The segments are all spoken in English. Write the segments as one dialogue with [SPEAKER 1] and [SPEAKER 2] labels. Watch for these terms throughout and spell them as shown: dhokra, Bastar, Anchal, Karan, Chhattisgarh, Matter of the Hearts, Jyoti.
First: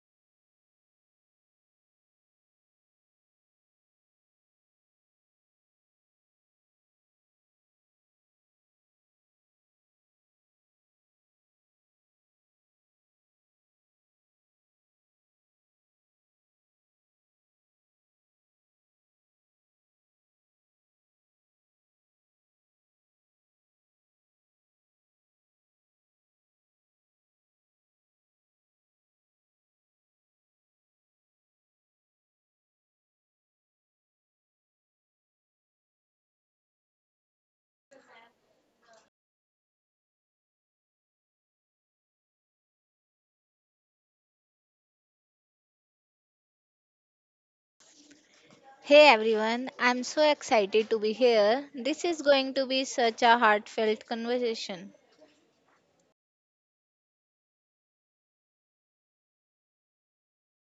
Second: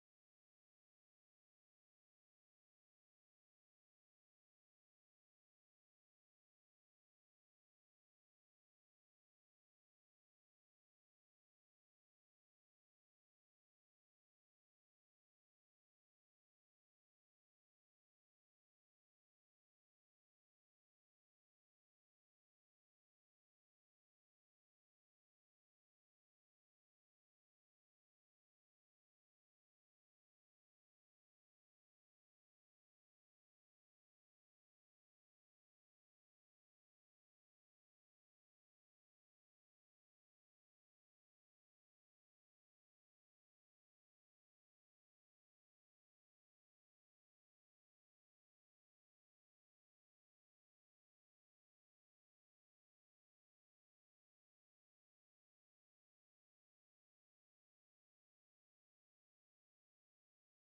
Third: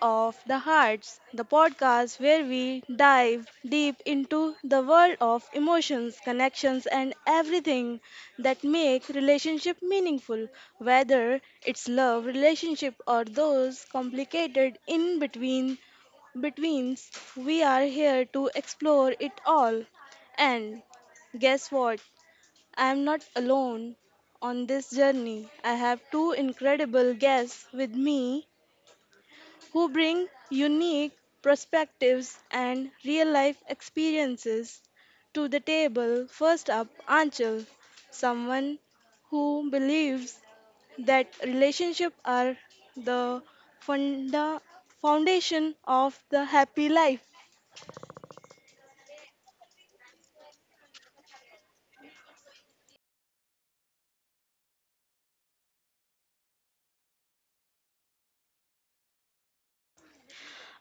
[SPEAKER 1] of the Hearts, the podcast where we dive deep into the world of emotions, connections, and everything that make relationship meaningful, whether it's love relationship or those complicated in between betweens. We are here to explore it all. And guess what? I am not alone on this journey. I have two incredible guests with me who bring unique perspectives and real life experiences to the table. First up, Anchal, someone who believes that relationships are the funda- foundation of the happy life.
[SPEAKER 2] Hey everyone, I'm so excited to be here. This is going to be such a heartfelt conversation.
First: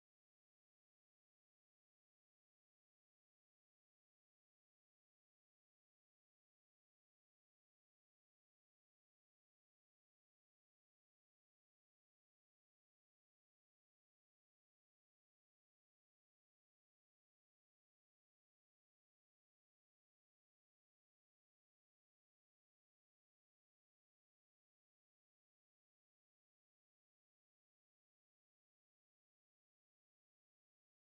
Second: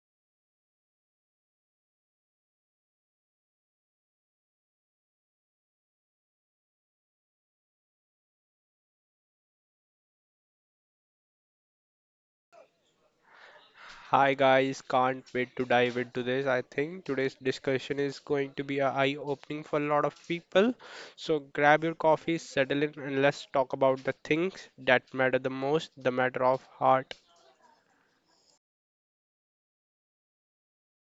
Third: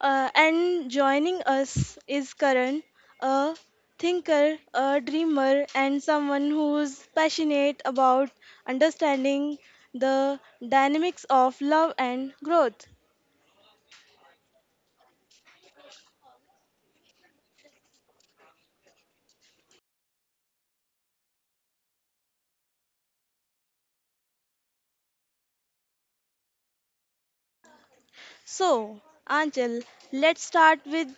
[SPEAKER 1] And joining us is Karan, a thinker, a dreamer, and someone who's passionate about understanding the dynamics of love and growth.
[SPEAKER 3] Hi guys, can't wait to dive into this. I think today's discussion is going to be eye opening for a lot of people. So grab your coffee, settle in, and let's talk about the things that matter the most, the matter of heart.
[SPEAKER 1] So, Anchal, let's start with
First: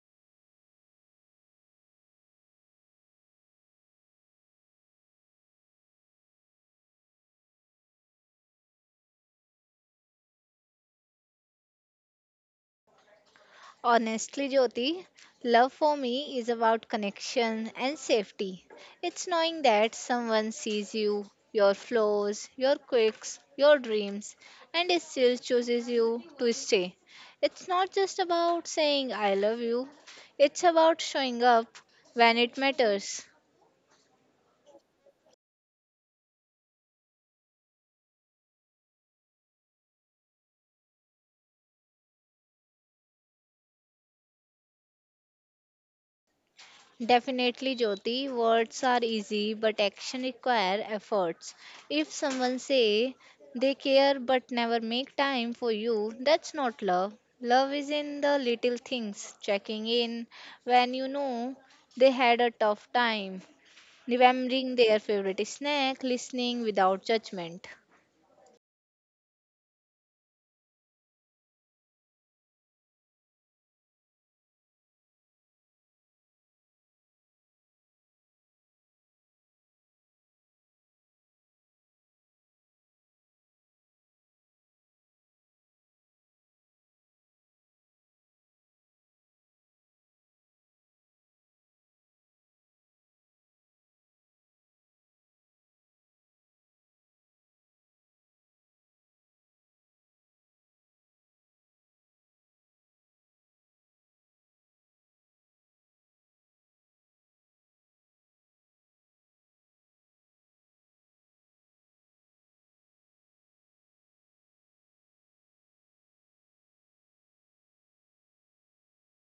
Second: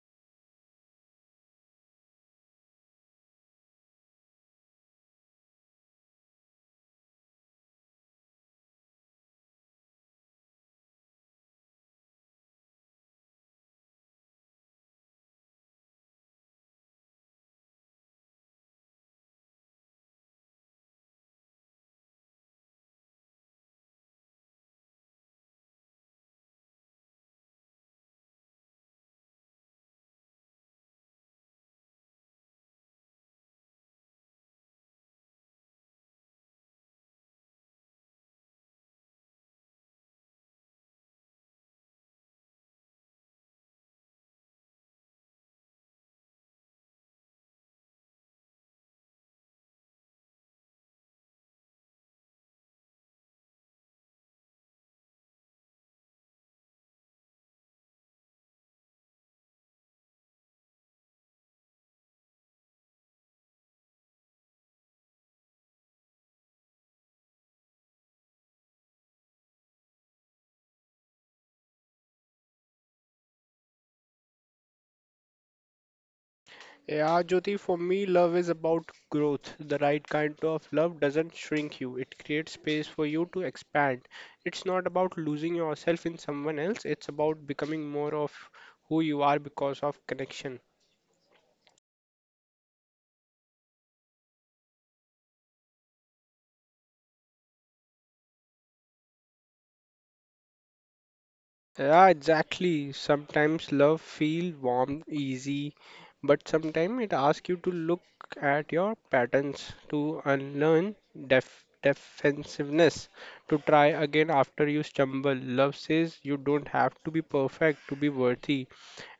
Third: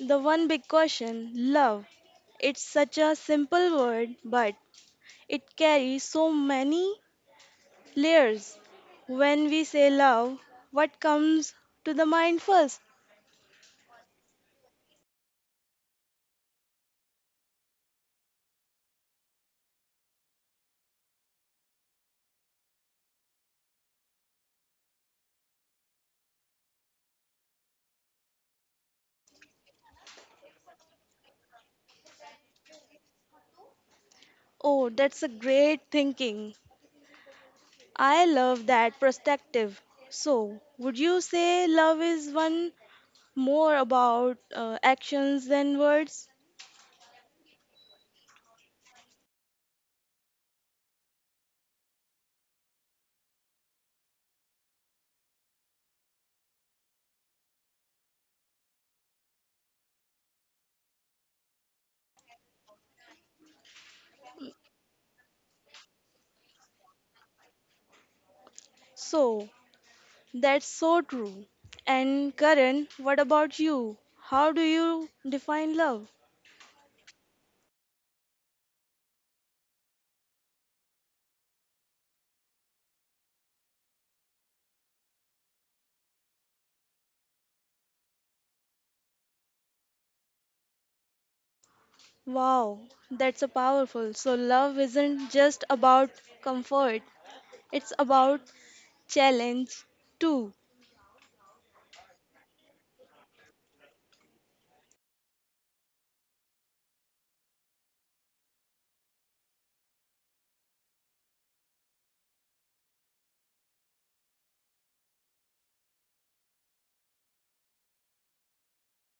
[SPEAKER 1] the one big question love. It's such a simple word, but it carries so many layers. When we say love, what comes to the mind first?
[SPEAKER 2] Honestly, Jyoti, love for me is about connection and safety. It's knowing that someone sees you, your flaws, your quirks, your dreams, and it still chooses you to stay. It's not just about saying I love you, it's about showing up when it matters.
[SPEAKER 1] Oh, that's a great thinking. I love that perspective. So, would you say love is one more about actions than words?
[SPEAKER 2] Definitely, Jyoti. Words are easy, but action require efforts. If someone say they care but never make time for you, that's not love. Love is in the little things, checking in when you know they had a tough time, remembering their favorite snack, listening without judgment.
[SPEAKER 1] So, that's so true. And Karan, what about you? How do you define love?
[SPEAKER 3] Yeah, Jyoti, for me, love is about growth. The right kind of love doesn't shrink you, it creates space for you to expand. It's not about losing yourself in someone else, it's about becoming more of who you are because of connection.
[SPEAKER 1] Wow, that's a powerful. So, love isn't just about comfort, it's about challenge too.
[SPEAKER 3] Yeah, exactly. Sometimes love feel warm, easy, but sometimes it asks you to look at your patterns to unlearn defensiveness, to try again after you stumble. Love says you don't have to be perfect to be worthy,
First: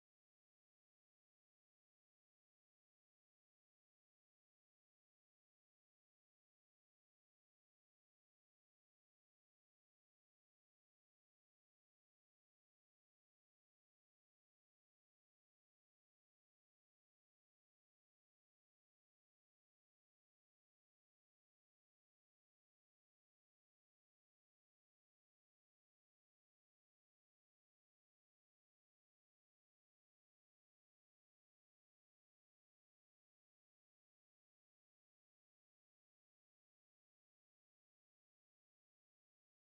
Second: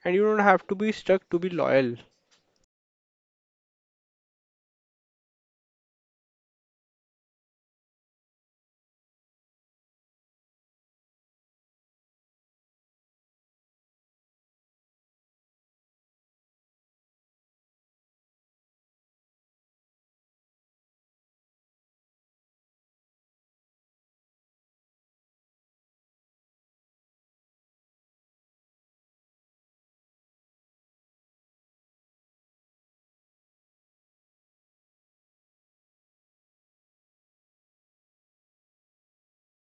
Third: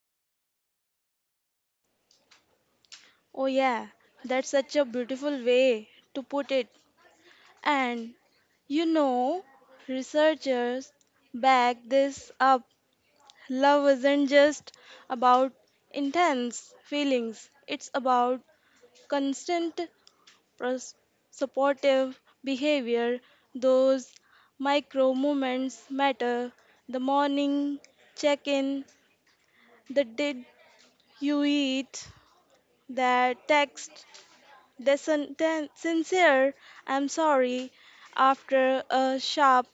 [SPEAKER 3] and you don't have to be stuck to be loyal.
[SPEAKER 1] Oh, yeah, that's such a beautiful way to put it. And you know, researchers back this up. Love isn't just about intense feelings, it's about constant pros- supportive behavior. Those micro moments matter. The morning check in, the did you eat, the text, the sincere I'm sorry after a sharp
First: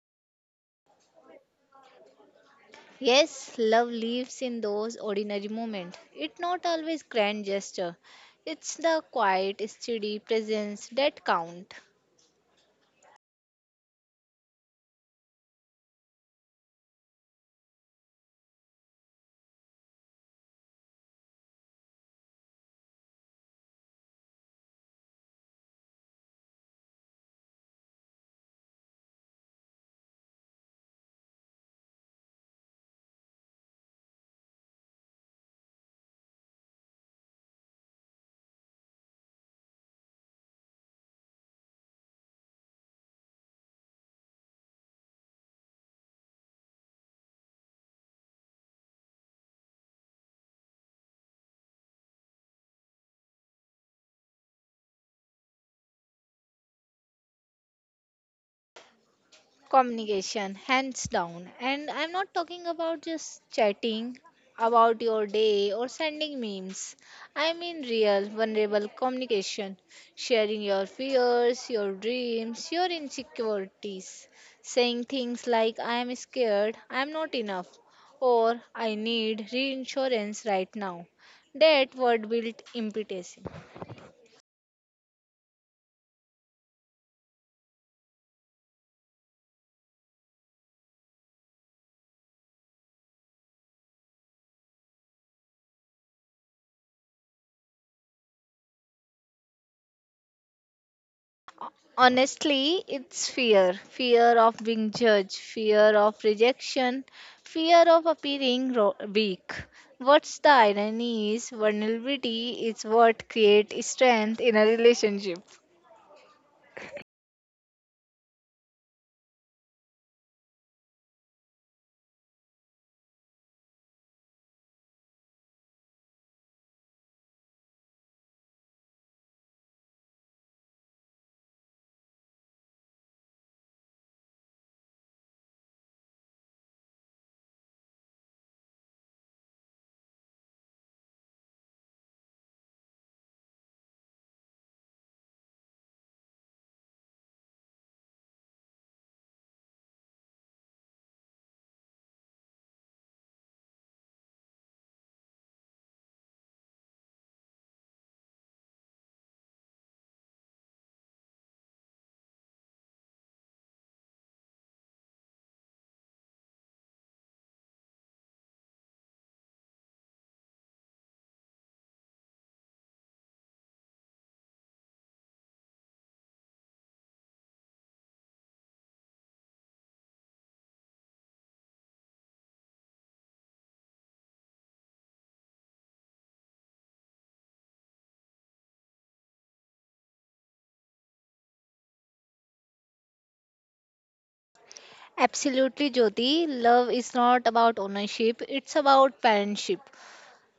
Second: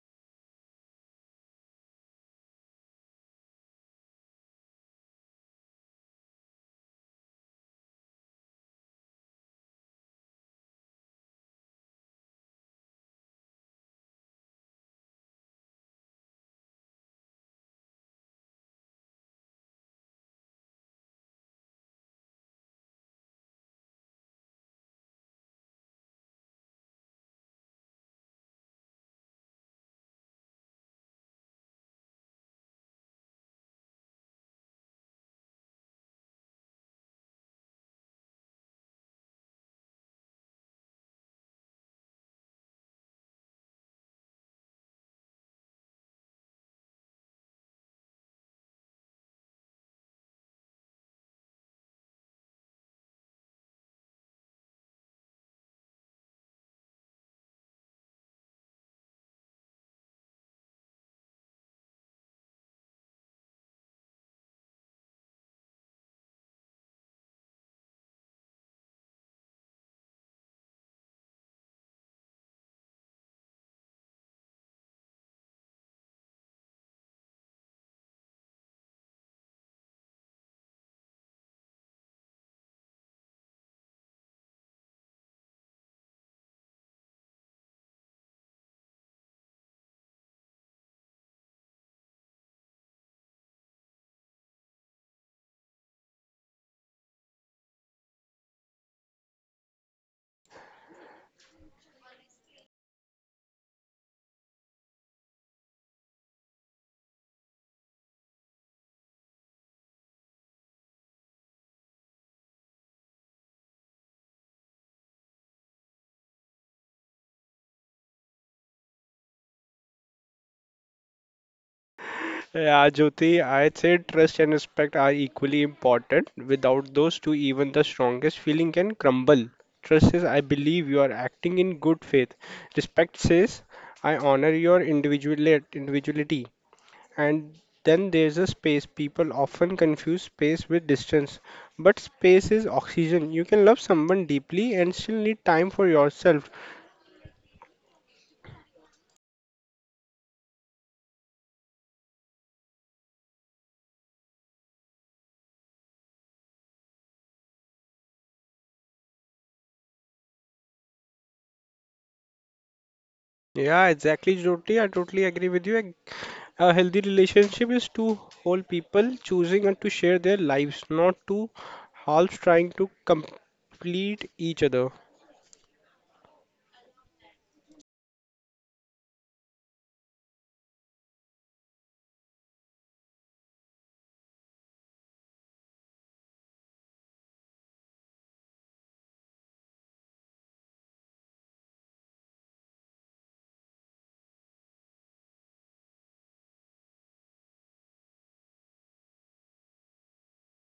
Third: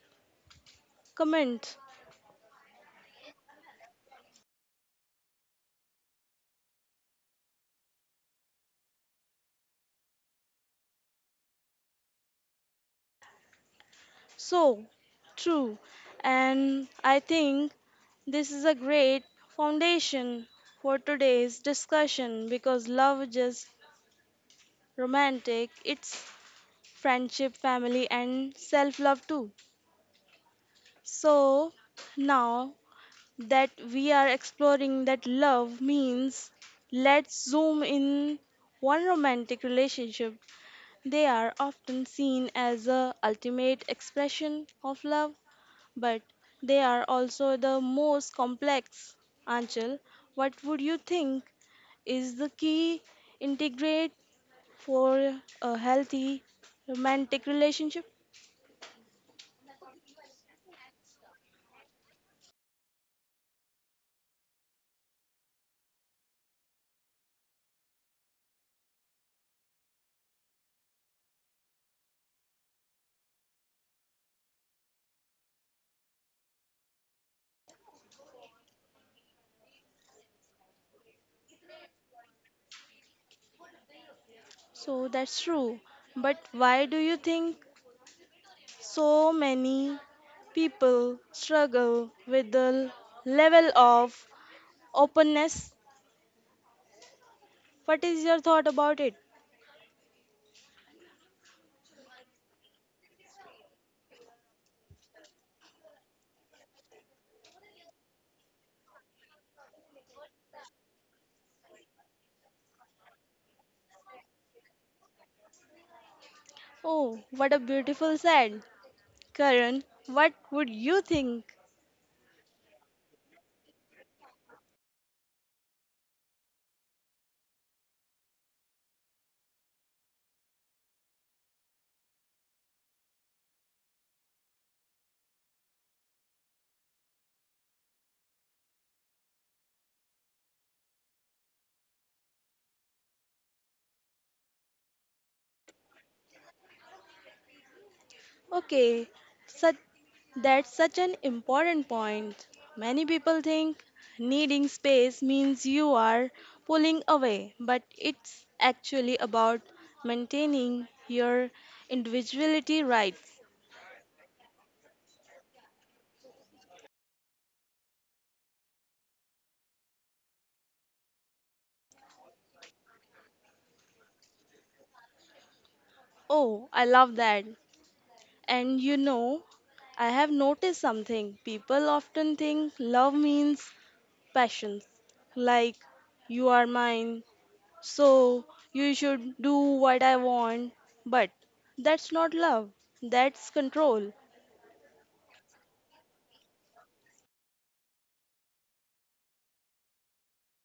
[SPEAKER 1] comment.
[SPEAKER 2] Yes, love lives in those ordinary moments. It's not always grand gesture. It's the quiet, steady presence that count.
[SPEAKER 1] So true. And I think this is a great foundation for today's discussion because love just romantic, it's friendship, family, and self love too. So now that we are exploring that love means, let's zoom in one romantic relationship. They are often seen as a ultimate expression of love but they are also the most complex. Anchal, what would you think is the key integrate for a healthy romantic relationship?
[SPEAKER 2] Communication, hands down. And I'm not talking about just chatting about your day or sending memes. I mean real vulnerable communication, sharing your fears, your dreams, your insecurities, saying things like I am scared, I am not enough, or I need reinsurance right now. That word built impetus.
[SPEAKER 1] So that's true. But why do you think so many people struggle with the level of openness? What is your thought about it?
[SPEAKER 2] Honestly, it's fear of being judged, fear of rejection, fear of appearing weak. What's the irony is vulnerability is what creates strength in a relationship.
[SPEAKER 1] Oh, what a beautiful said. Karan, what would you think?
[SPEAKER 3] Yeah, Jyoti, I'd say trust and respect are equally important. Without those two, even the strongest feeling can crumble. Trust says, I believe you are acting in good faith. Respect says, I honor your individuality. And then there's a space. People often confuse space with distance. But space is oxygen. You can love someone deeply and still need time for yourself.
[SPEAKER 1] Okay, such, that's such an important point. Many people think needing space means you are pulling away, but it's actually about maintaining your individuality rights.
[SPEAKER 3] Yeah, exactly, Jyoti. I totally agree with you. And a healthy relationship is two whole people choosing and to share their lives, not two halves trying to complete each other.
[SPEAKER 1] Oh, I love that. And you know, I have noticed something. People often think love means passions, like you are mine, so you should do what I want. But that's not love, that's control.
[SPEAKER 2] Absolutely, Jyoti. Love is not about ownership, it's about parentship.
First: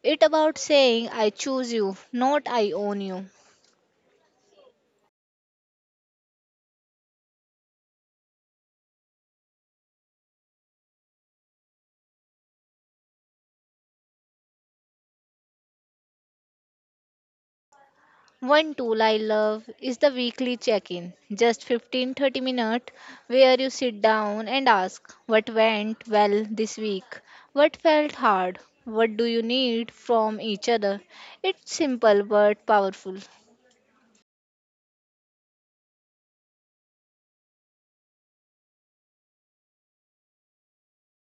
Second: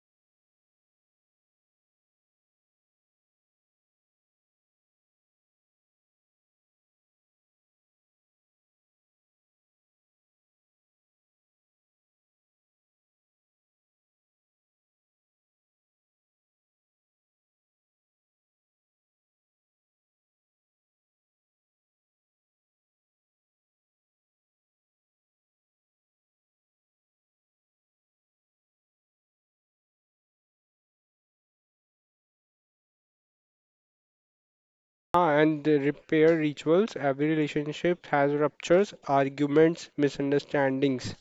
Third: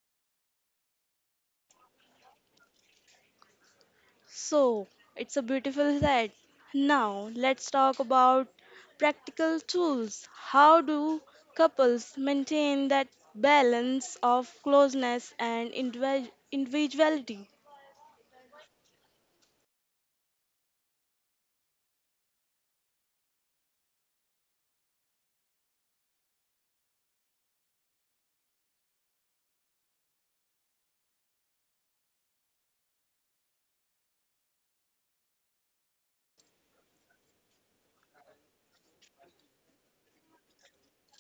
[SPEAKER 2] It's about saying, I choose you, not I own you.
[SPEAKER 1] So it's a beautiful set. Now let's talk about practical tools. How do couples maintain that balance of closeness and individuality?
[SPEAKER 2] One tool I love is the weekly check in, just 15 30 minutes, where you sit down and ask what went well this week, what felt hard, what do you need from each other. It's simple but powerful.
[SPEAKER 3] Ah, and the repair rituals. Every relationship has ruptures, arguments, misunderstandings.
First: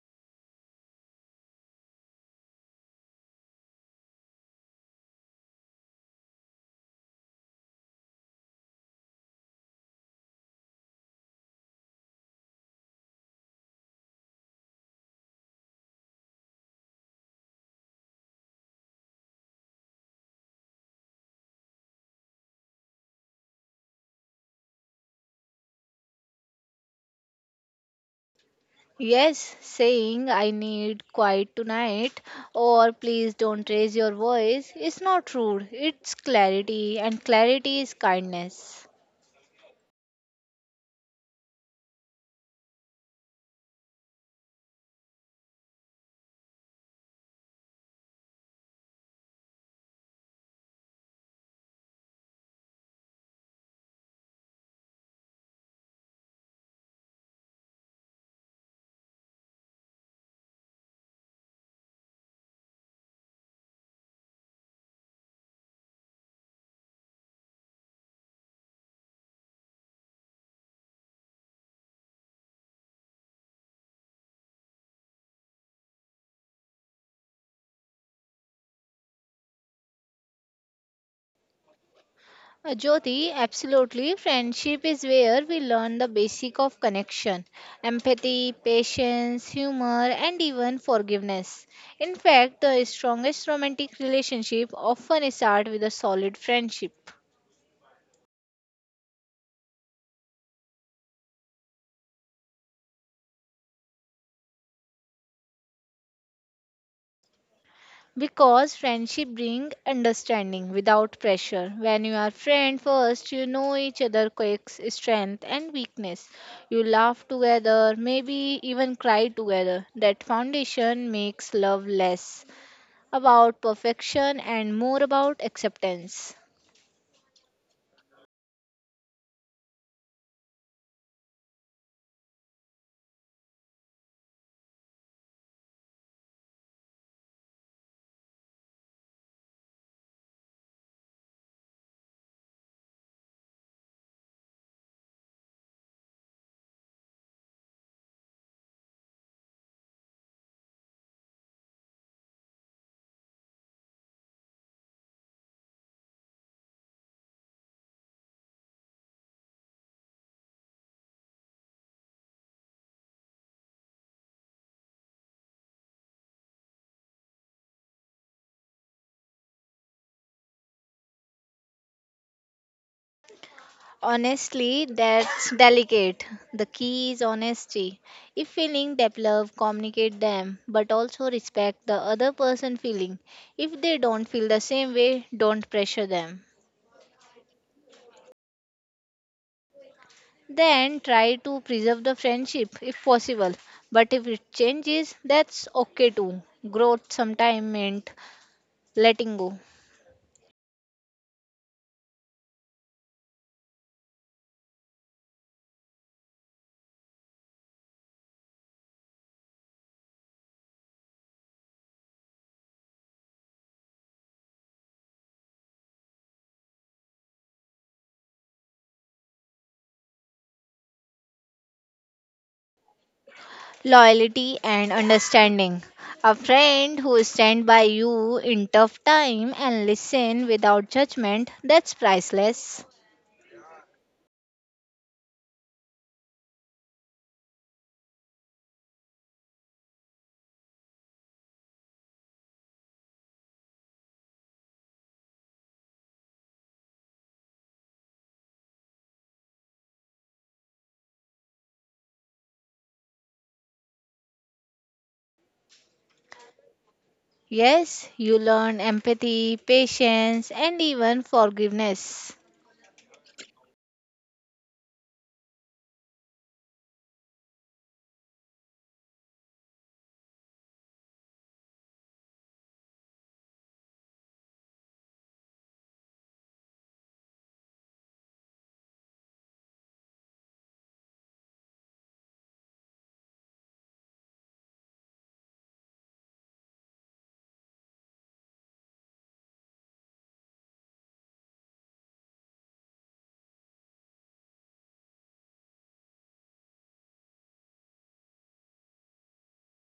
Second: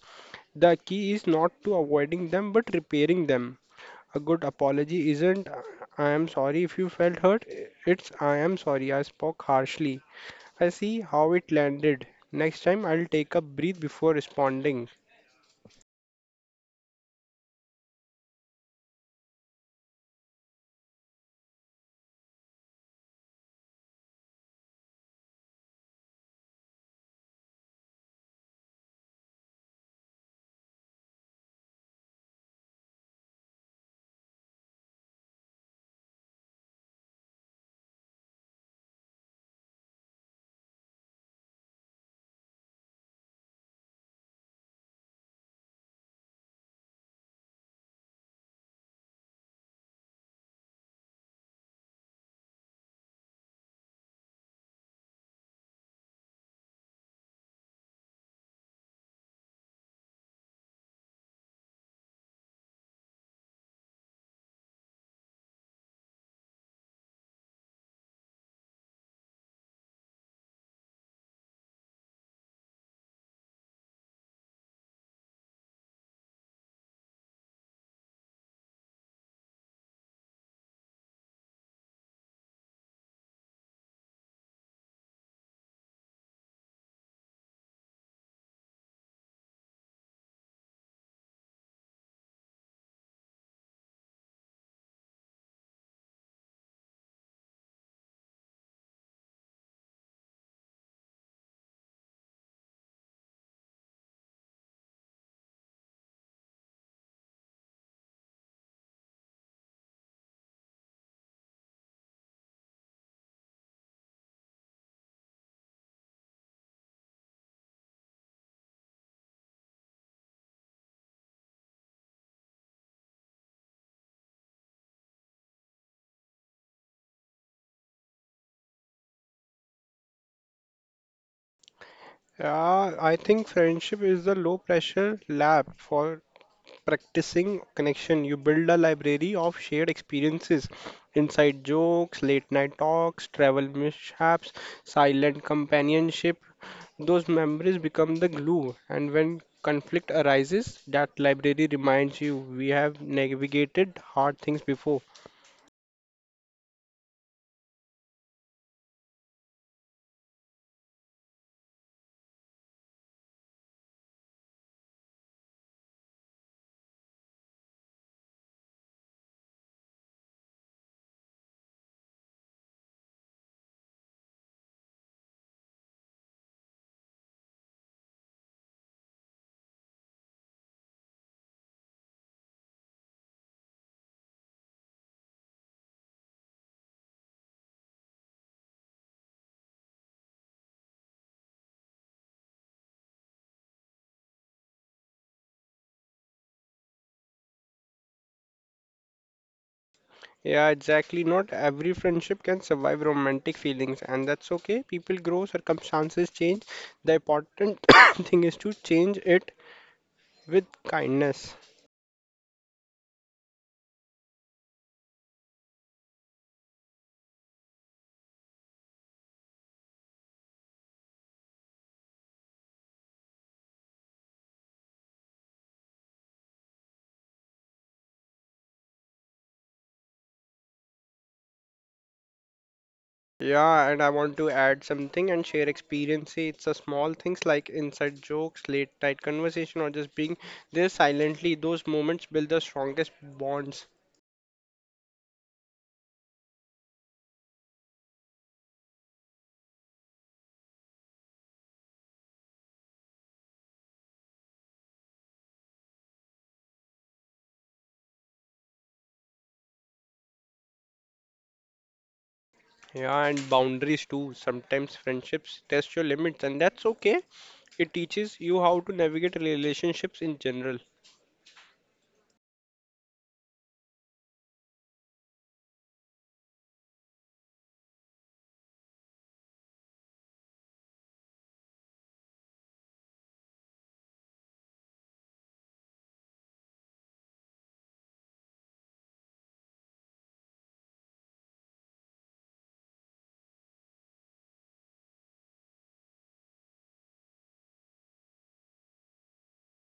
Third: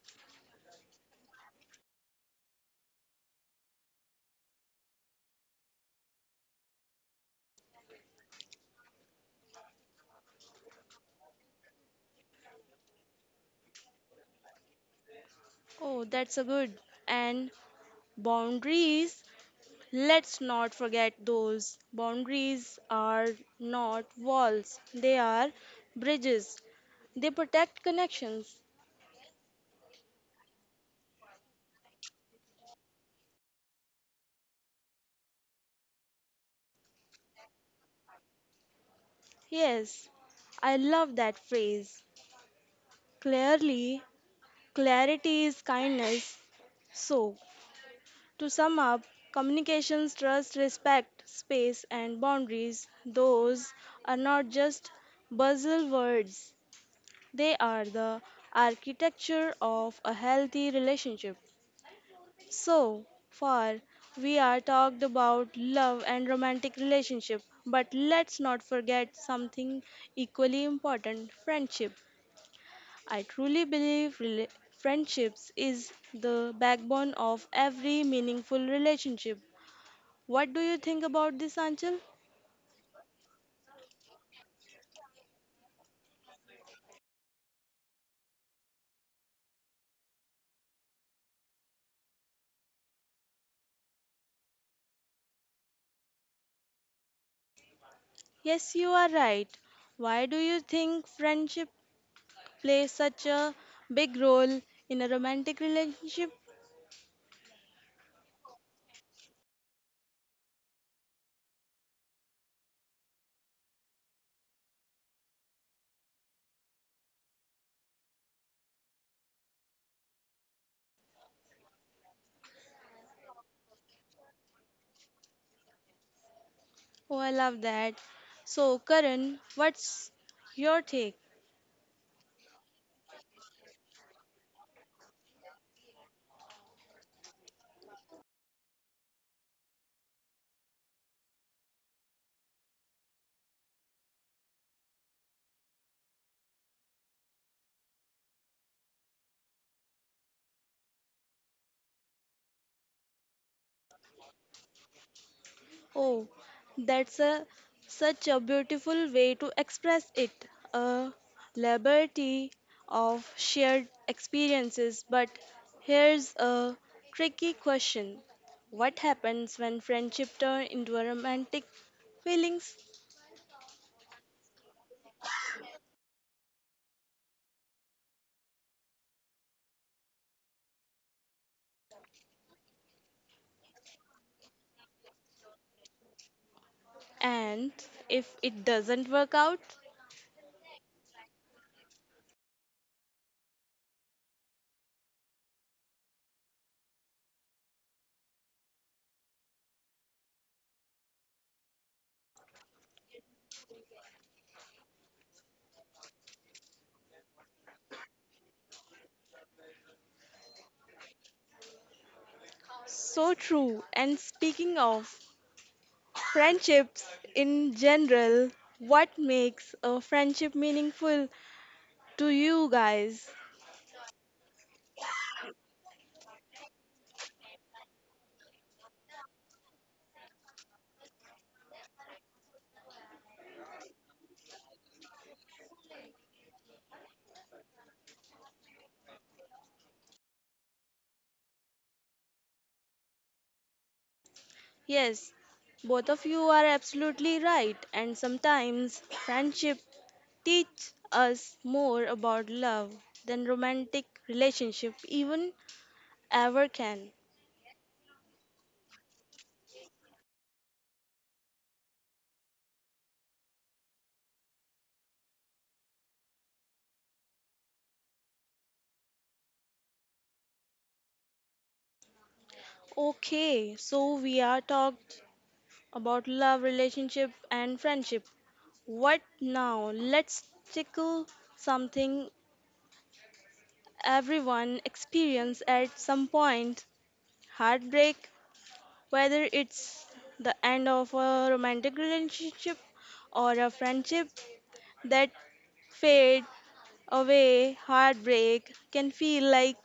[SPEAKER 3] The key is not to avoiding them, but repairing them. A good apology isn't "I am sorry if you felt hurt." It's "I am sorry I spoke harshly. I see how it landed. Next time I'll take a breath before responding."
[SPEAKER 1] Oh, that's a good. And boundaries. Let's not forget those boundaries are not walls, they are bridges. They protect connections.
[SPEAKER 2] Yes, saying I need quiet tonight or please don't raise your voice is not rude, it's clarity, and clarity is kindness.
[SPEAKER 1] Yes, I love that phrase. Clearly, clarity is kindness. So, to sum up, communications, trust, respect, space, and boundaries, those are not just buzzwords, they are the architecture of a healthy relationship. So far, we are talked about love and romantic relationship, but let's not forget something equally important, friendship. I truly believe friendships is the backbone of every meaningful relationship. What do you think about this, Anchal?
[SPEAKER 2] Jyoti, absolutely. Friendship is where we learn the basic of connection, empathy, patience, humor, and even forgiveness. In fact, the strongest romantic relationship often start with a solid friendship.
[SPEAKER 1] Yes, you are right. Why do you think friendship plays such a big role in a romantic relationship?
[SPEAKER 2] Because friendship bring understanding without pressure. When you are friend first, you know each other quirks, strength and weakness. You laugh together, maybe even cry together. That foundation makes love less about perfection and more about acceptance.
[SPEAKER 1] Oh, I love that. So, Karan, what's your take?
[SPEAKER 3] I think friendship is the low pressure lab for practicing connection. You build a library of shared experiences, inside jokes, late night talks, travel mishaps, silent companionship. Those memories become the glue, and when conflict arises, that library reminds you we have navigated hard things before.
[SPEAKER 1] Oh, that's a such a beautiful way to express it. A liberty of shared experiences. But here's a tricky question. What happens when friendship turn into a romantic feelings?
[SPEAKER 2] Honestly, that's delicate. The key is honesty. If feeling develop, communicate them, but also respect the other person feeling. If they don't feel the same way, don't pressure them.
[SPEAKER 1] And if it doesn't work out?
[SPEAKER 2] Then try to preserve the friendship if possible. But if it changes, that's okay too. Growth sometimes meant letting go.
[SPEAKER 3] Yeah, exactly. Not every friendship can survive romantic feelings, and that's okay. People grow, circumstances change. The important thing is to change it with kindness.
[SPEAKER 1] So true. And speaking of friendships in general, what makes a friendship meaningful to you guys?
[SPEAKER 2] Loyalty and understanding. A friend who stands by you in tough time and listen without judgment, that's priceless.
[SPEAKER 3] Yeah, and I want to add something and share experience. See, it's a small things like inside jokes, late night conversation, or just being there silently. Those moments build the strongest bonds.
[SPEAKER 1] Yes, both of you are absolutely right, and sometimes friendship teach us more about love than romantic relationship even ever can.
[SPEAKER 2] Yes, you learn empathy, patience, and even forgiveness.
[SPEAKER 3] Yeah, and boundaries too. Sometimes friendships test your limits, and that's okay. It teaches you how to navigate relationships in general.
[SPEAKER 1] Okay, so we are talked about love, relationship and friendship. What now? Let's tickle something. Everyone experience at some point heartbreak, whether it's the end of a romantic relationship or a friendship that fade away. Heartbreak can feel like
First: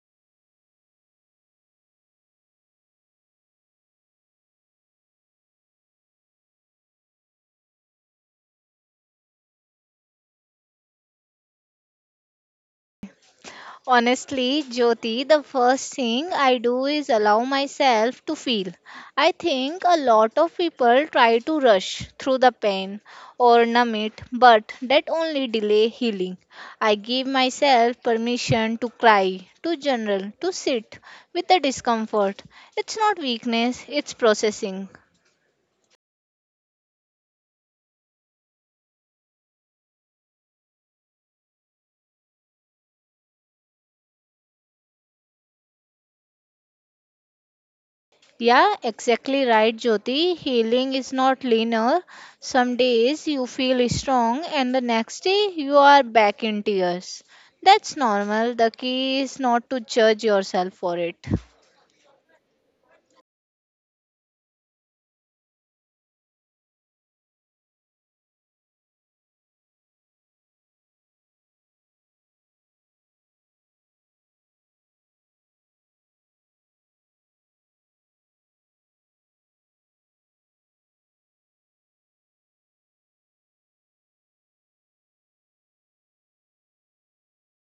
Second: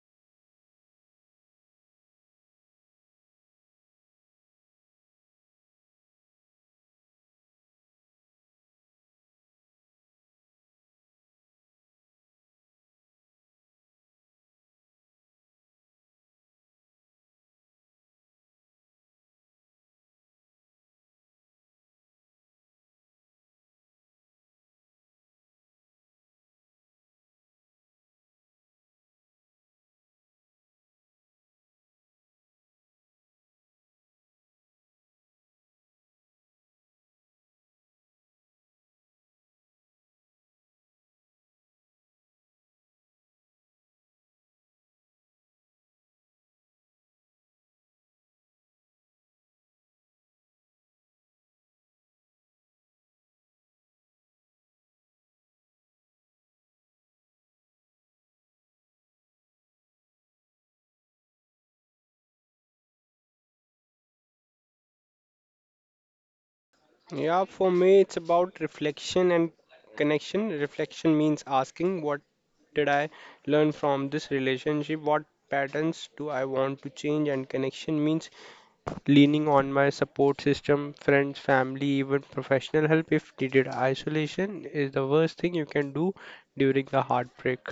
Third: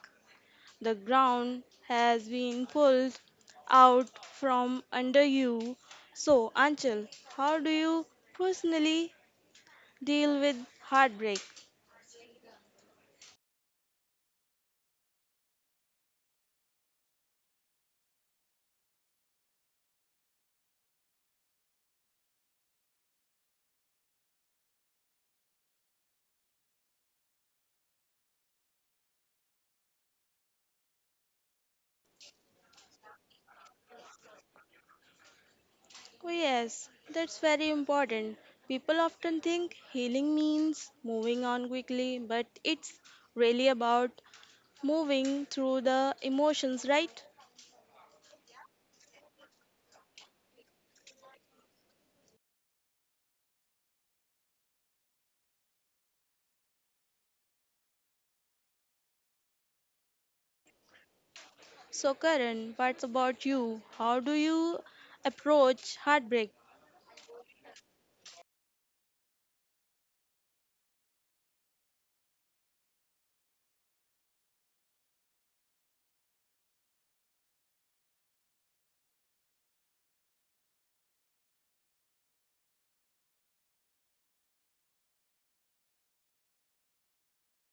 [SPEAKER 1] the ground has been pulled out from under you. So, Anchal, how do you personally deal with heartbreak?
[SPEAKER 2] Honestly, Jyoti, the first thing I do is allow myself to feel. I think a lot of people try to rush through the pain or numb it, but that only delay healing. I give myself permission to cry, to journal, to sit with the discomfort. It's not weakness, it's processing.
[SPEAKER 1] Oh, yes, that's very important. People often think healing means moving on quickly, but it's really about moving through the emotions, right?
[SPEAKER 2] Yeah, exactly right, Jyoti. Healing is not linear. Some days you feel strong, and the next day you are back in tears. That's normal. The key is not to judge yourself for it.
[SPEAKER 1] So, Karan, what's about you? How do you approach heartbreak?
[SPEAKER 3] Yeah, for me, it's about reflection and connection. Reflection means asking, what did I learn from this relationship? What patterns do I want to change? And connection means leaning on my support system, friends, family, even professional help if needed. Isolation is the worst thing you can do during the heartbreak.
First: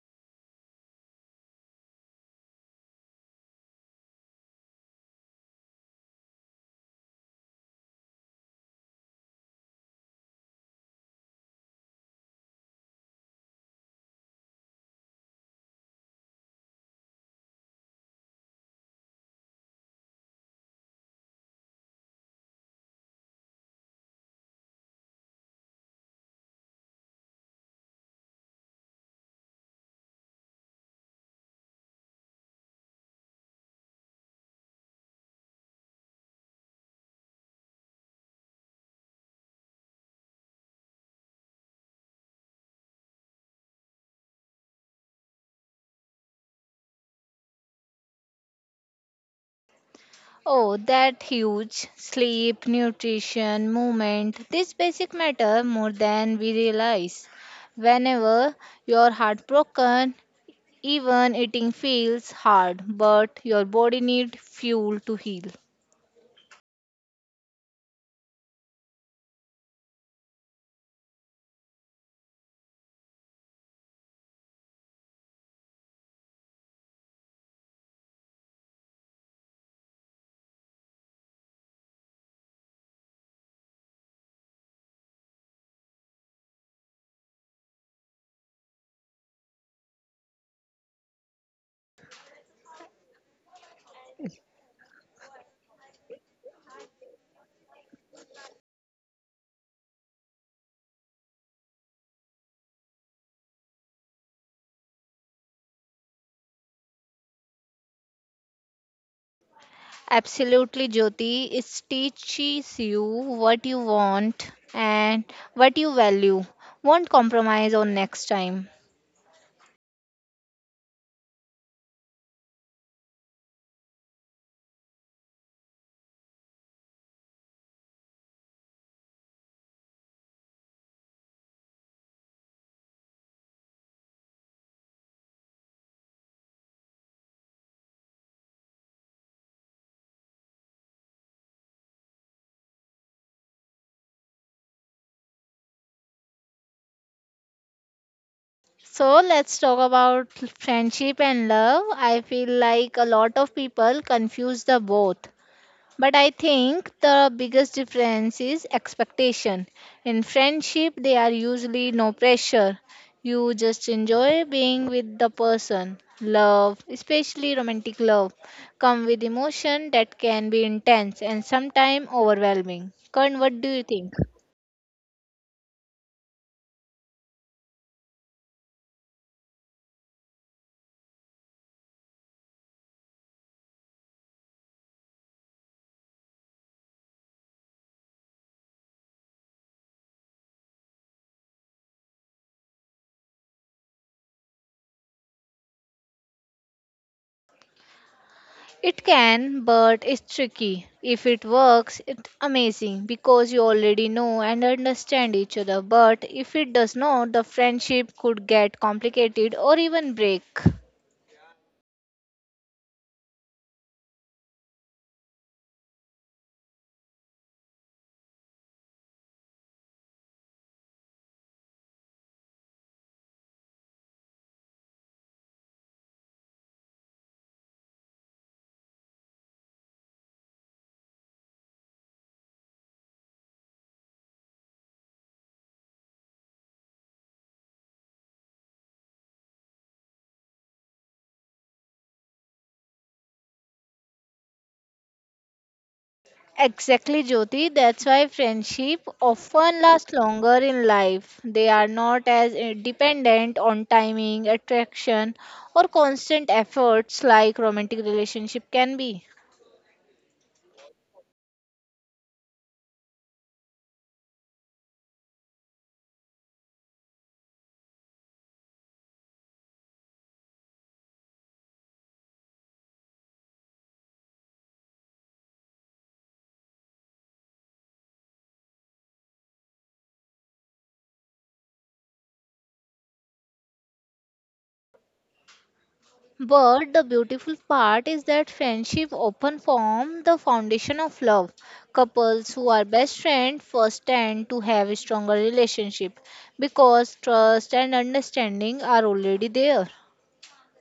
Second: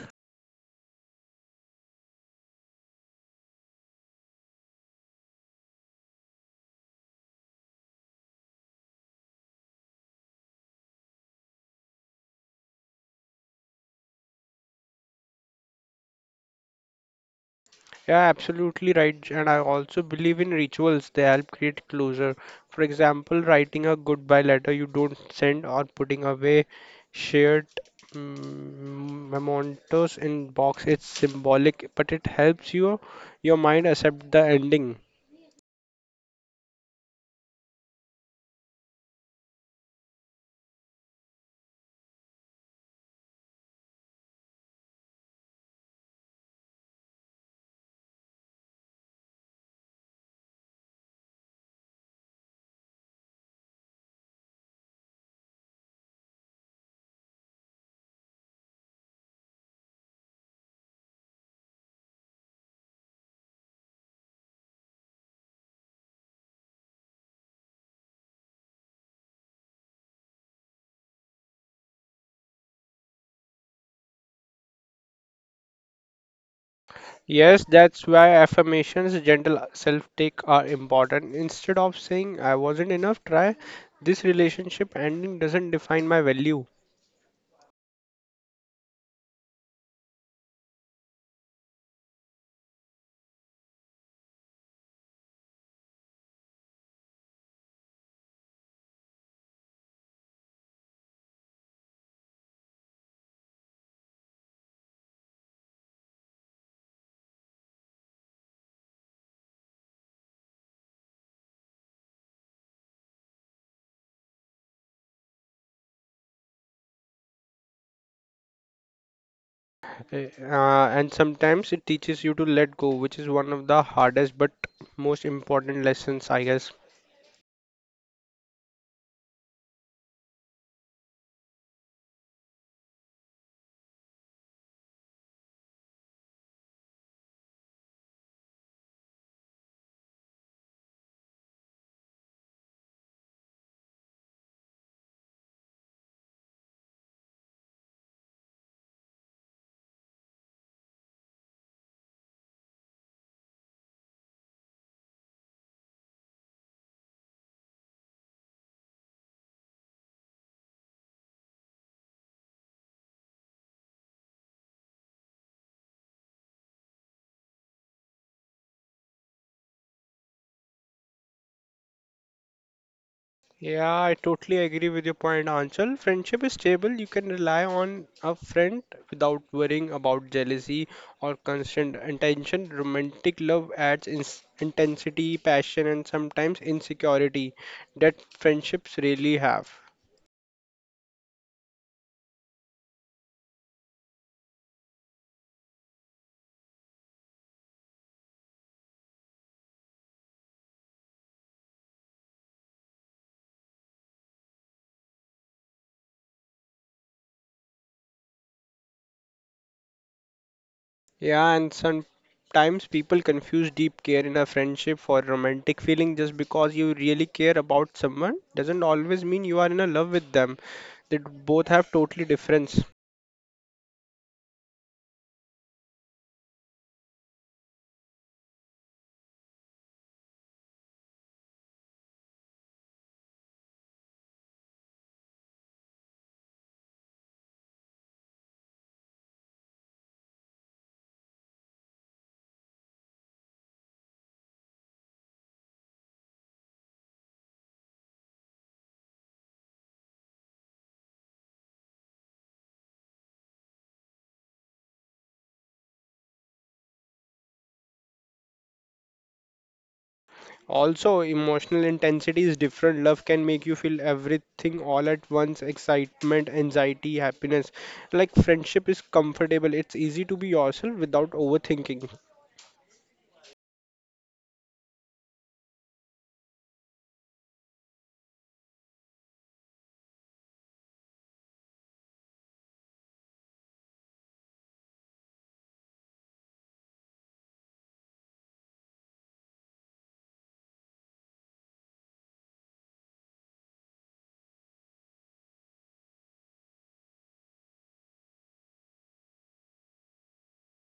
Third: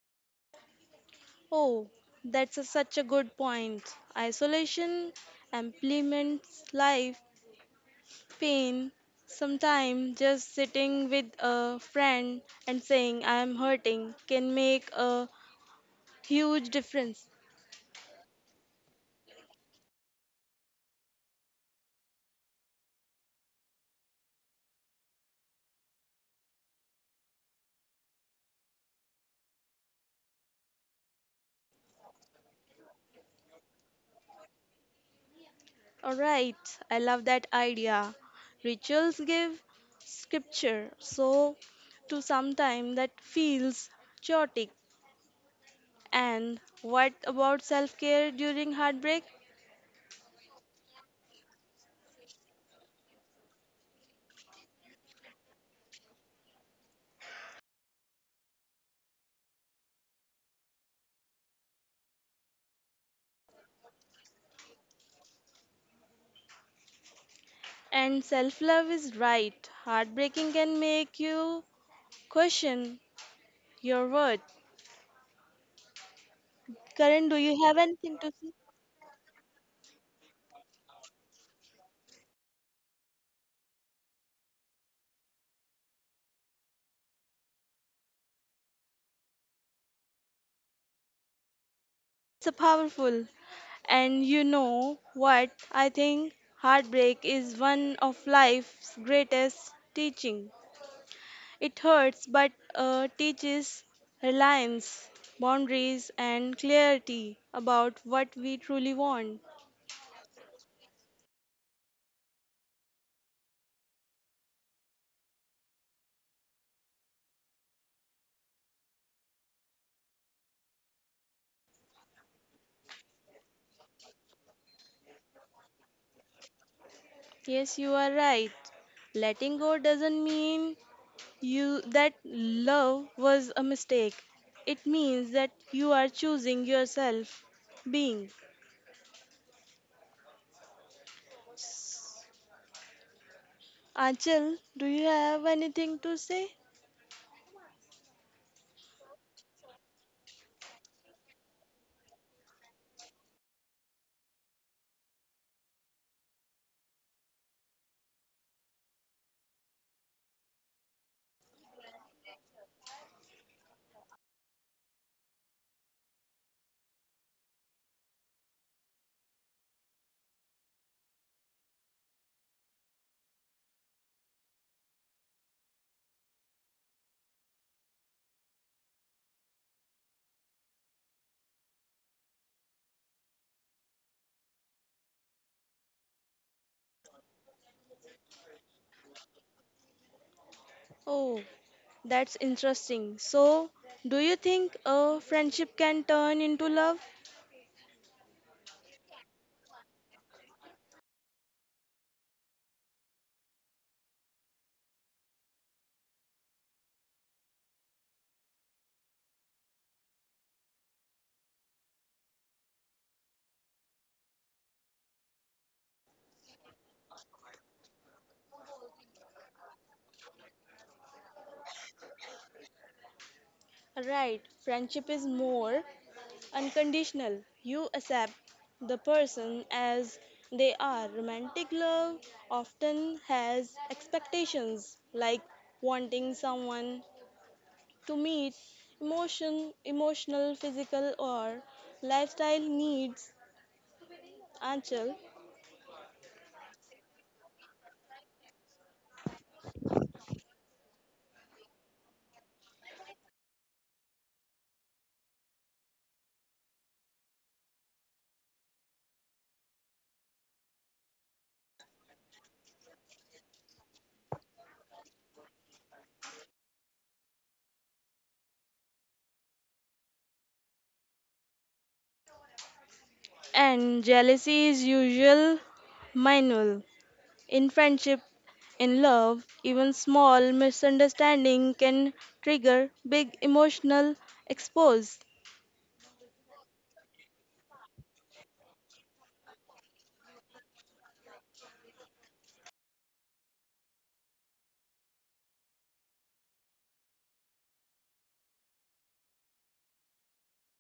[SPEAKER 1] Oh, that's such a good point. Isolation implements life, pain, sometimes just sitting with a friend and saying, I'm hurting, can make a huge difference.
[SPEAKER 3] Yeah, absolutely right. And I also believe in rituals. They help create closure. For example, writing a goodbye letter you don't send or putting away shared mementos in box. It's symbolic, but it helps you your mind accept the ending.
[SPEAKER 1] All right, I love that idea. Rituals give scripture, so to sometime that feels chaotic. And what about self-care during heartbreak?
[SPEAKER 2] Oh, that huge. Sleep, nutrition, movement. These basic matter more than we realize. Whenever you're heartbroken, even eating feels hard, but your body need fuel to heal.
[SPEAKER 1] And self-love is right. Heartbreaking can make you question your worth. Karen, do
[SPEAKER 3] Yes,
[SPEAKER 1] you have
[SPEAKER 3] that's
[SPEAKER 1] anything
[SPEAKER 3] why
[SPEAKER 1] to say?
[SPEAKER 3] affirmations, gentle self-take are important. Instead of saying I wasn't enough, try this relationship ending doesn't define my value.
[SPEAKER 1] It's a powerful. And you know what? I think heartbreak is one of life's greatest teaching. It hurts, but teaches reliance, boundaries, and clarity about what we truly want.
[SPEAKER 2] Absolutely, Jyoti. It teaches you what you want and what you value. Won't compromise on next time.
[SPEAKER 3] And sometimes it teaches you to let go, which is one of the hardest but most important lessons, I guess.
[SPEAKER 1] Yes, you are right. Letting go doesn't mean you that love was a mistake. It means that you are choosing yourself being. Anchal, do you have anything to say?
[SPEAKER 2] So let's talk about friendship and love. I feel like a lot of people confuse the both. But I think the biggest difference is expectation. In friendship, there are usually no pressure. You just enjoy being with the person. Love, especially romantic love, come with emotion that can be intense and sometimes overwhelming. Karan, what do you
[SPEAKER 3] Yeah,
[SPEAKER 2] think?
[SPEAKER 3] I totally agree with your point, Anshul. Friendship is stable. You can rely on a friend without worrying about jealousy or constant attention. Romantic love adds ins intensity, passion, and sometimes insecurity that friendships really have.
[SPEAKER 1] Oh, that's interesting. So, do you think a friendship can turn into love?
[SPEAKER 2] It can, but it's tricky. If it works, it's amazing because you already know and understand each other. But if it does not, the friendship could get complicated or even break.
[SPEAKER 3] Yeah, and sometimes people confuse deep care in a friendship for romantic feeling just because you really care about someone doesn't always mean you are in a love with them. Both have totally difference.
[SPEAKER 1] Right, friendship is more unconditional. You accept the person as they are. Romantic love often has expectations like wanting someone to meet emotional, physical or lifestyle needs. Anchal.
[SPEAKER 2] Exactly, Jyoti. That's why friendship often lasts longer in life. They are not as dependent on timing, attraction, or constant efforts like romantic relationship can be.
[SPEAKER 3] Also, emotional intensity is different. Love can make you feel everything all at once, excitement, anxiety, happiness. Like friendship is comfortable. It's easy to be yourself without overthinking.
[SPEAKER 1] And jealousy is usual manual. In friendship, in love, even small misunderstanding can trigger big emotional expose.
[SPEAKER 2] But the beautiful part is that friendship often form the foundation of love. Couples who are best friends first tend to have a stronger relationship because trust and understanding are already there.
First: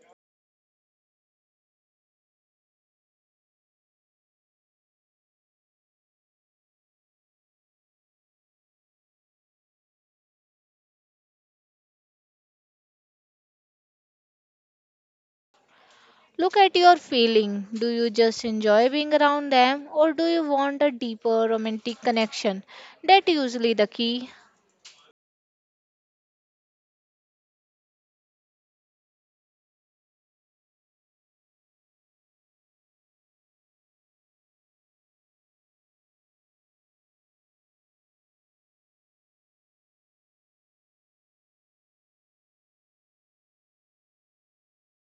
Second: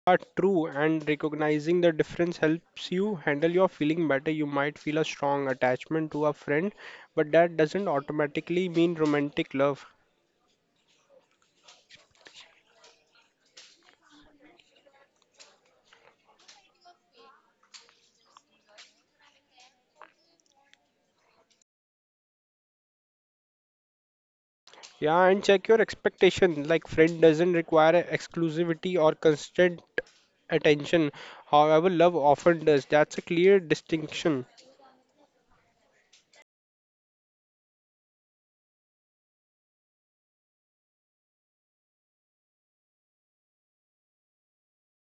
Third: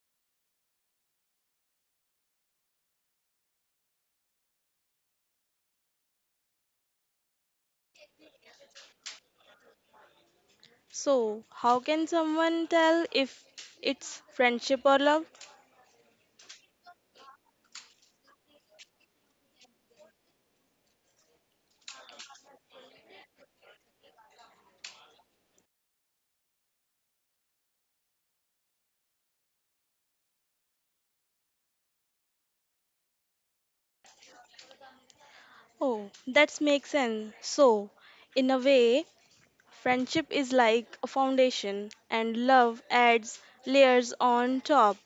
[SPEAKER 3] Are true, and recognizing the difference helps you handle your feeling better. You might feel a strong attachment to a friend, but that doesn't automatically mean romantic love.
[SPEAKER 1] So, how can someone tell if it's friendship or love?
[SPEAKER 2] Look at your feeling. Do you just enjoy being around them or do you want a deeper romantic connection? That usually the key.
[SPEAKER 3] Yeah, and check your expectation. Like, friend doesn't require a exclusivity or constant attention. However, love often does. That's a clear distinction.
[SPEAKER 1] Oh, that makes sense. So, in a way, friendship is like a foundation and love adds layers on top.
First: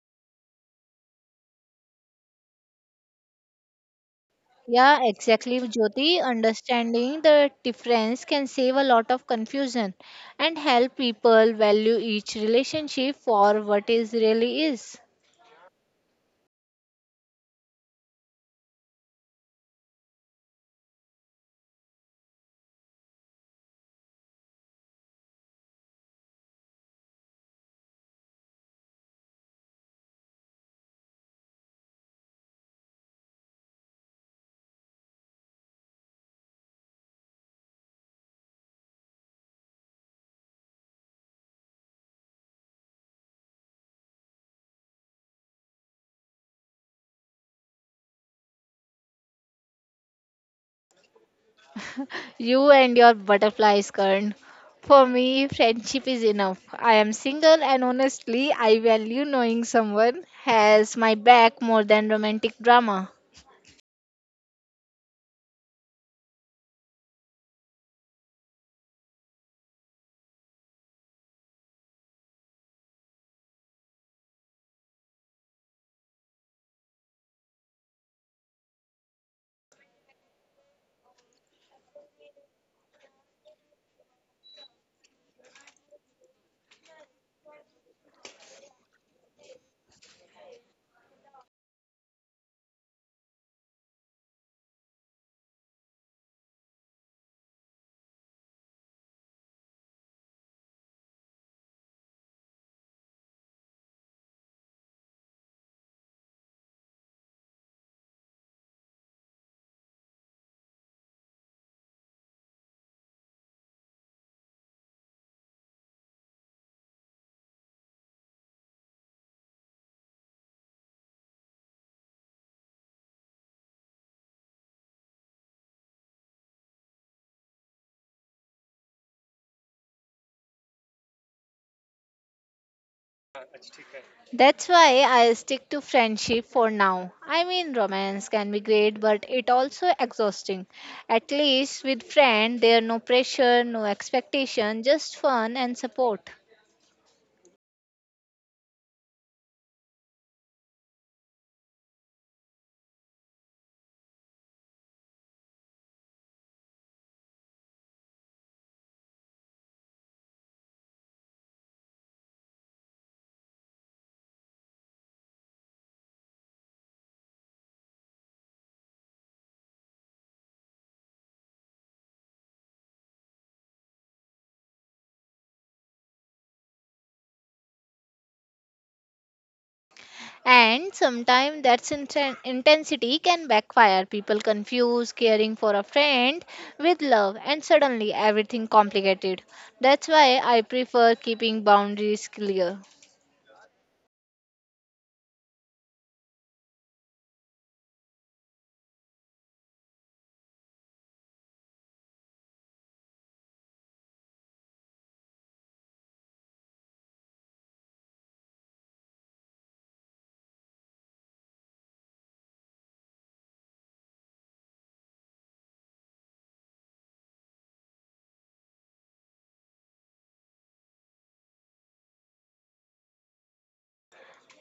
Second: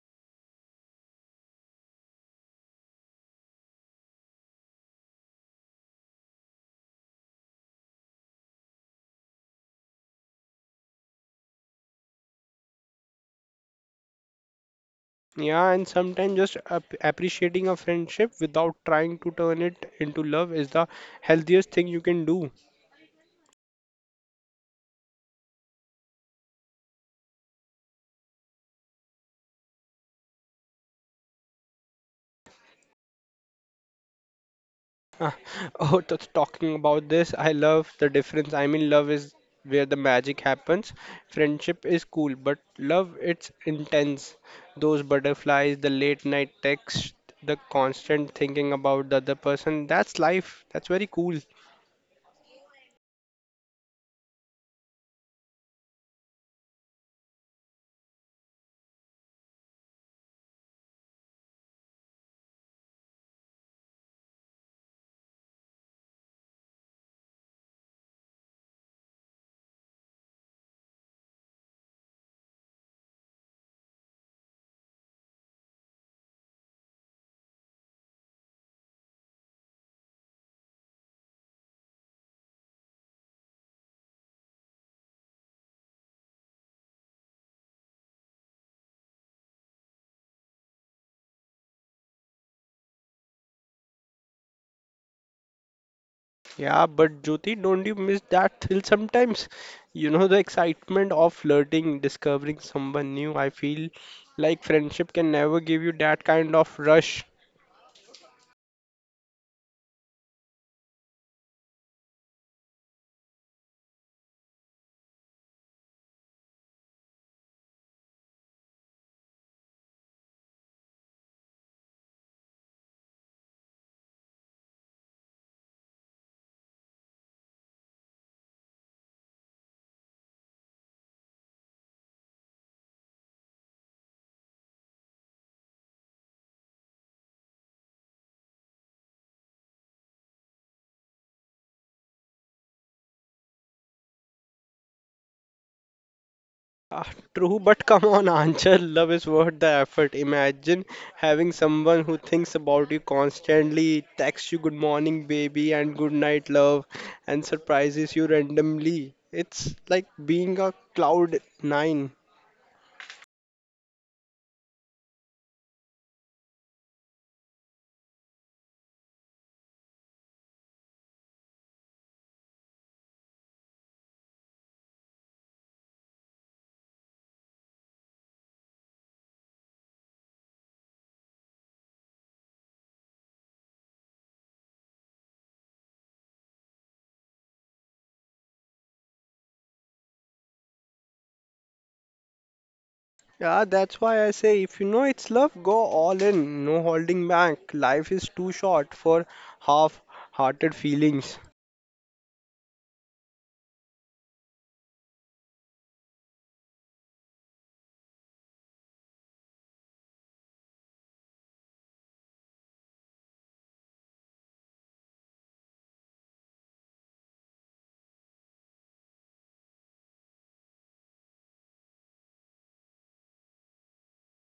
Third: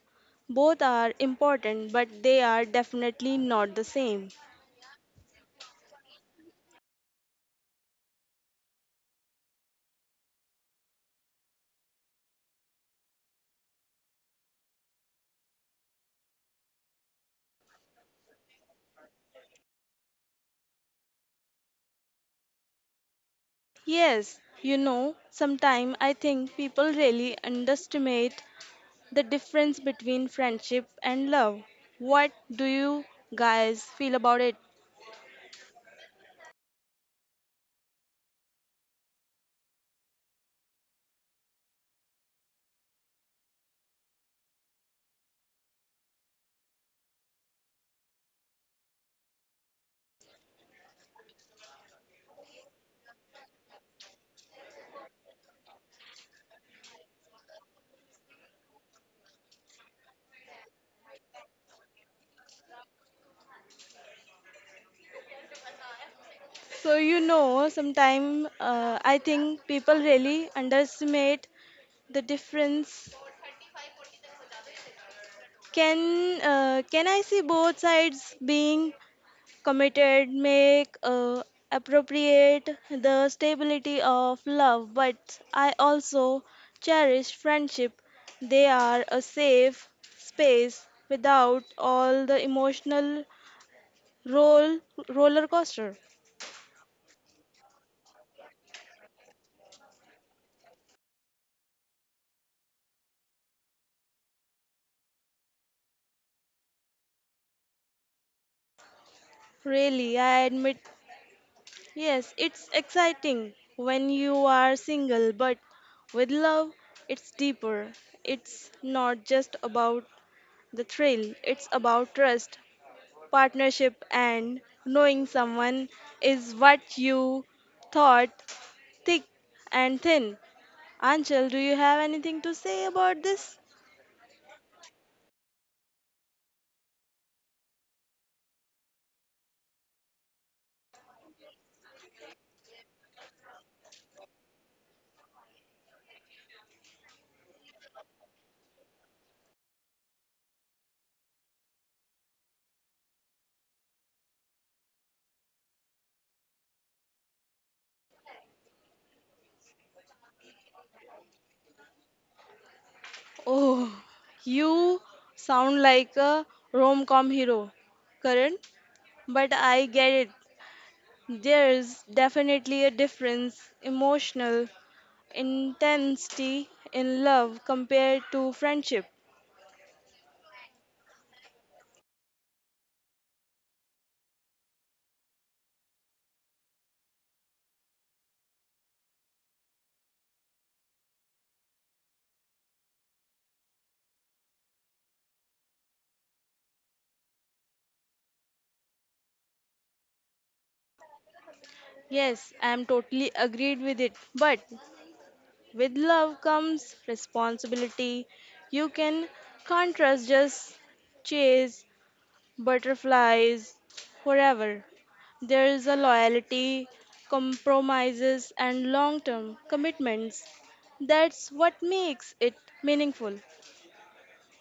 [SPEAKER 1] Both are important, but they are definitely not the same.
[SPEAKER 2] Yeah, exactly, Jyoti. Understanding the difference can save a lot of confusion and help people value each relationship for what it really is.
[SPEAKER 3] Yeah, and sometimes just appreciating a friendship without trying to turn it into love is the healthiest thing you can do.
[SPEAKER 1] Yes, you know, sometimes I think people really underestimate the difference between friendship and love. What do you guys feel about it?
[SPEAKER 3] Uh, Oh, talking about this, I love the difference. I mean, love is where the magic happens. Friendship is cool, but love, it's intense. Those butterflies, the late night text, the constant thinking about the other person, that's life. That's very cool.
[SPEAKER 2] You and your butterflies, Karan. For me, friendship is enough. I am single and honestly, I value knowing someone has my back more than romantic drama.
[SPEAKER 1] So, you know, sometimes I think people really underestimate the difference. Can I see both sides? Being committed make appropriate the stability of love, but I also cherish friendship. They are a safe space without all the emotional roll roller coaster.
[SPEAKER 3] Yeah, but Jyoti, don't you miss that thrill sometimes? You know, the excitement of flirting, discovering someone new. I feel like friendship can never give you that kind of rush.
[SPEAKER 1] Really, I admit, yes, it's exciting when you are single, but with love, it's deeper. It's not just about the thrill, it's about trust, partnership, and knowing someone is what you thought thick and thin. Anchal, do you have anything to say about this?
[SPEAKER 2] That's why I stick to friendship for now. I mean, romance can be great, but it also exhausting. At least with friend, there no pressure, no expectation, just fun and support.
[SPEAKER 3] Ah, true, but come on, Anchal, love is worth the effort. Imagine having someone who thinks about you constantly, texts you good morning, baby, and good night, love, and surprises you randomly. It's like being a cloud nine.
[SPEAKER 1] Oh, you sound like a rom com hero, Karan, but I get it. There is definitely a difference emotional intensity in love compared to friendship.
[SPEAKER 2] And sometimes that's intensity can backfire. People confuse caring for a friend with love, and suddenly everything complicated. That's why I prefer keeping boundaries clear.
[SPEAKER 3] Yeah, that's why I say if you know it's love, go all in, no holding back. Life is too short for half-hearted feelings.
[SPEAKER 1] Yes, I am totally agreed with it. But with love comes responsibility. You can't trust just chase butterflies forever. There is a loyalty, compromises, and long term commitments. That's what makes it meaningful.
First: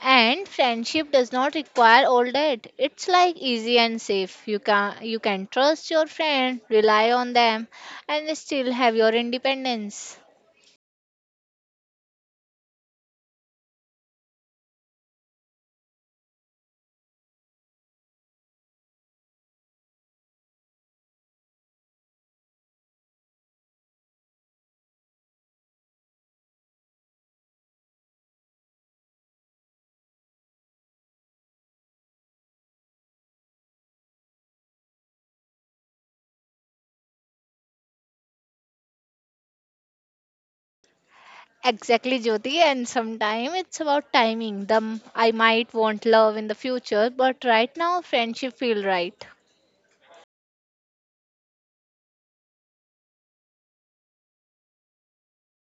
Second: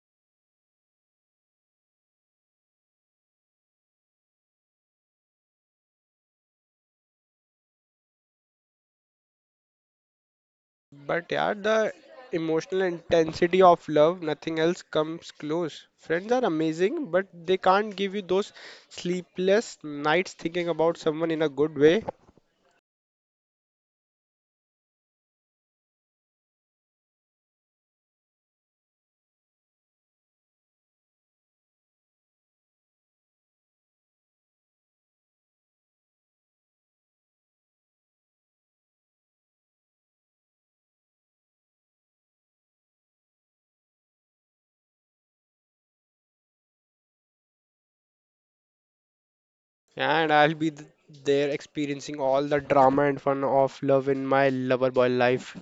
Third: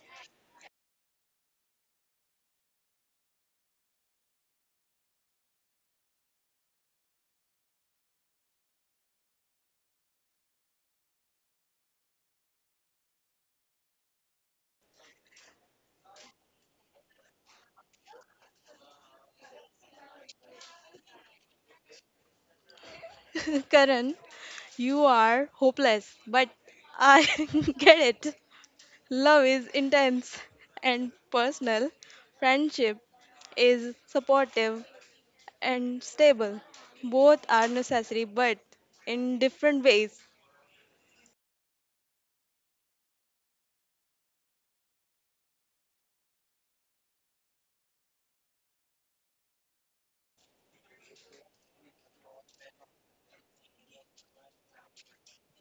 [SPEAKER 2] And friendship does not require all that. It's like easy and safe. You can trust your friend, rely on them, and still have your independence.
[SPEAKER 3] But yeah, the emotional intensity of love, nothing else comes close. Friends are amazing, but they can't give you those sleepless nights thinking about someone in a good way.
[SPEAKER 1] Karan, you are hopeless, but I get it. Love is intense and personal. Friendship is supportive and stable. Both are necessary, but in different ways.
[SPEAKER 2] Exactly, Jyoti. And sometimes it's about timing. I might want love in the future, but right now friendship feel right.
[SPEAKER 3] And I'll there experiencing all the drama and fun of love in my lover boy life.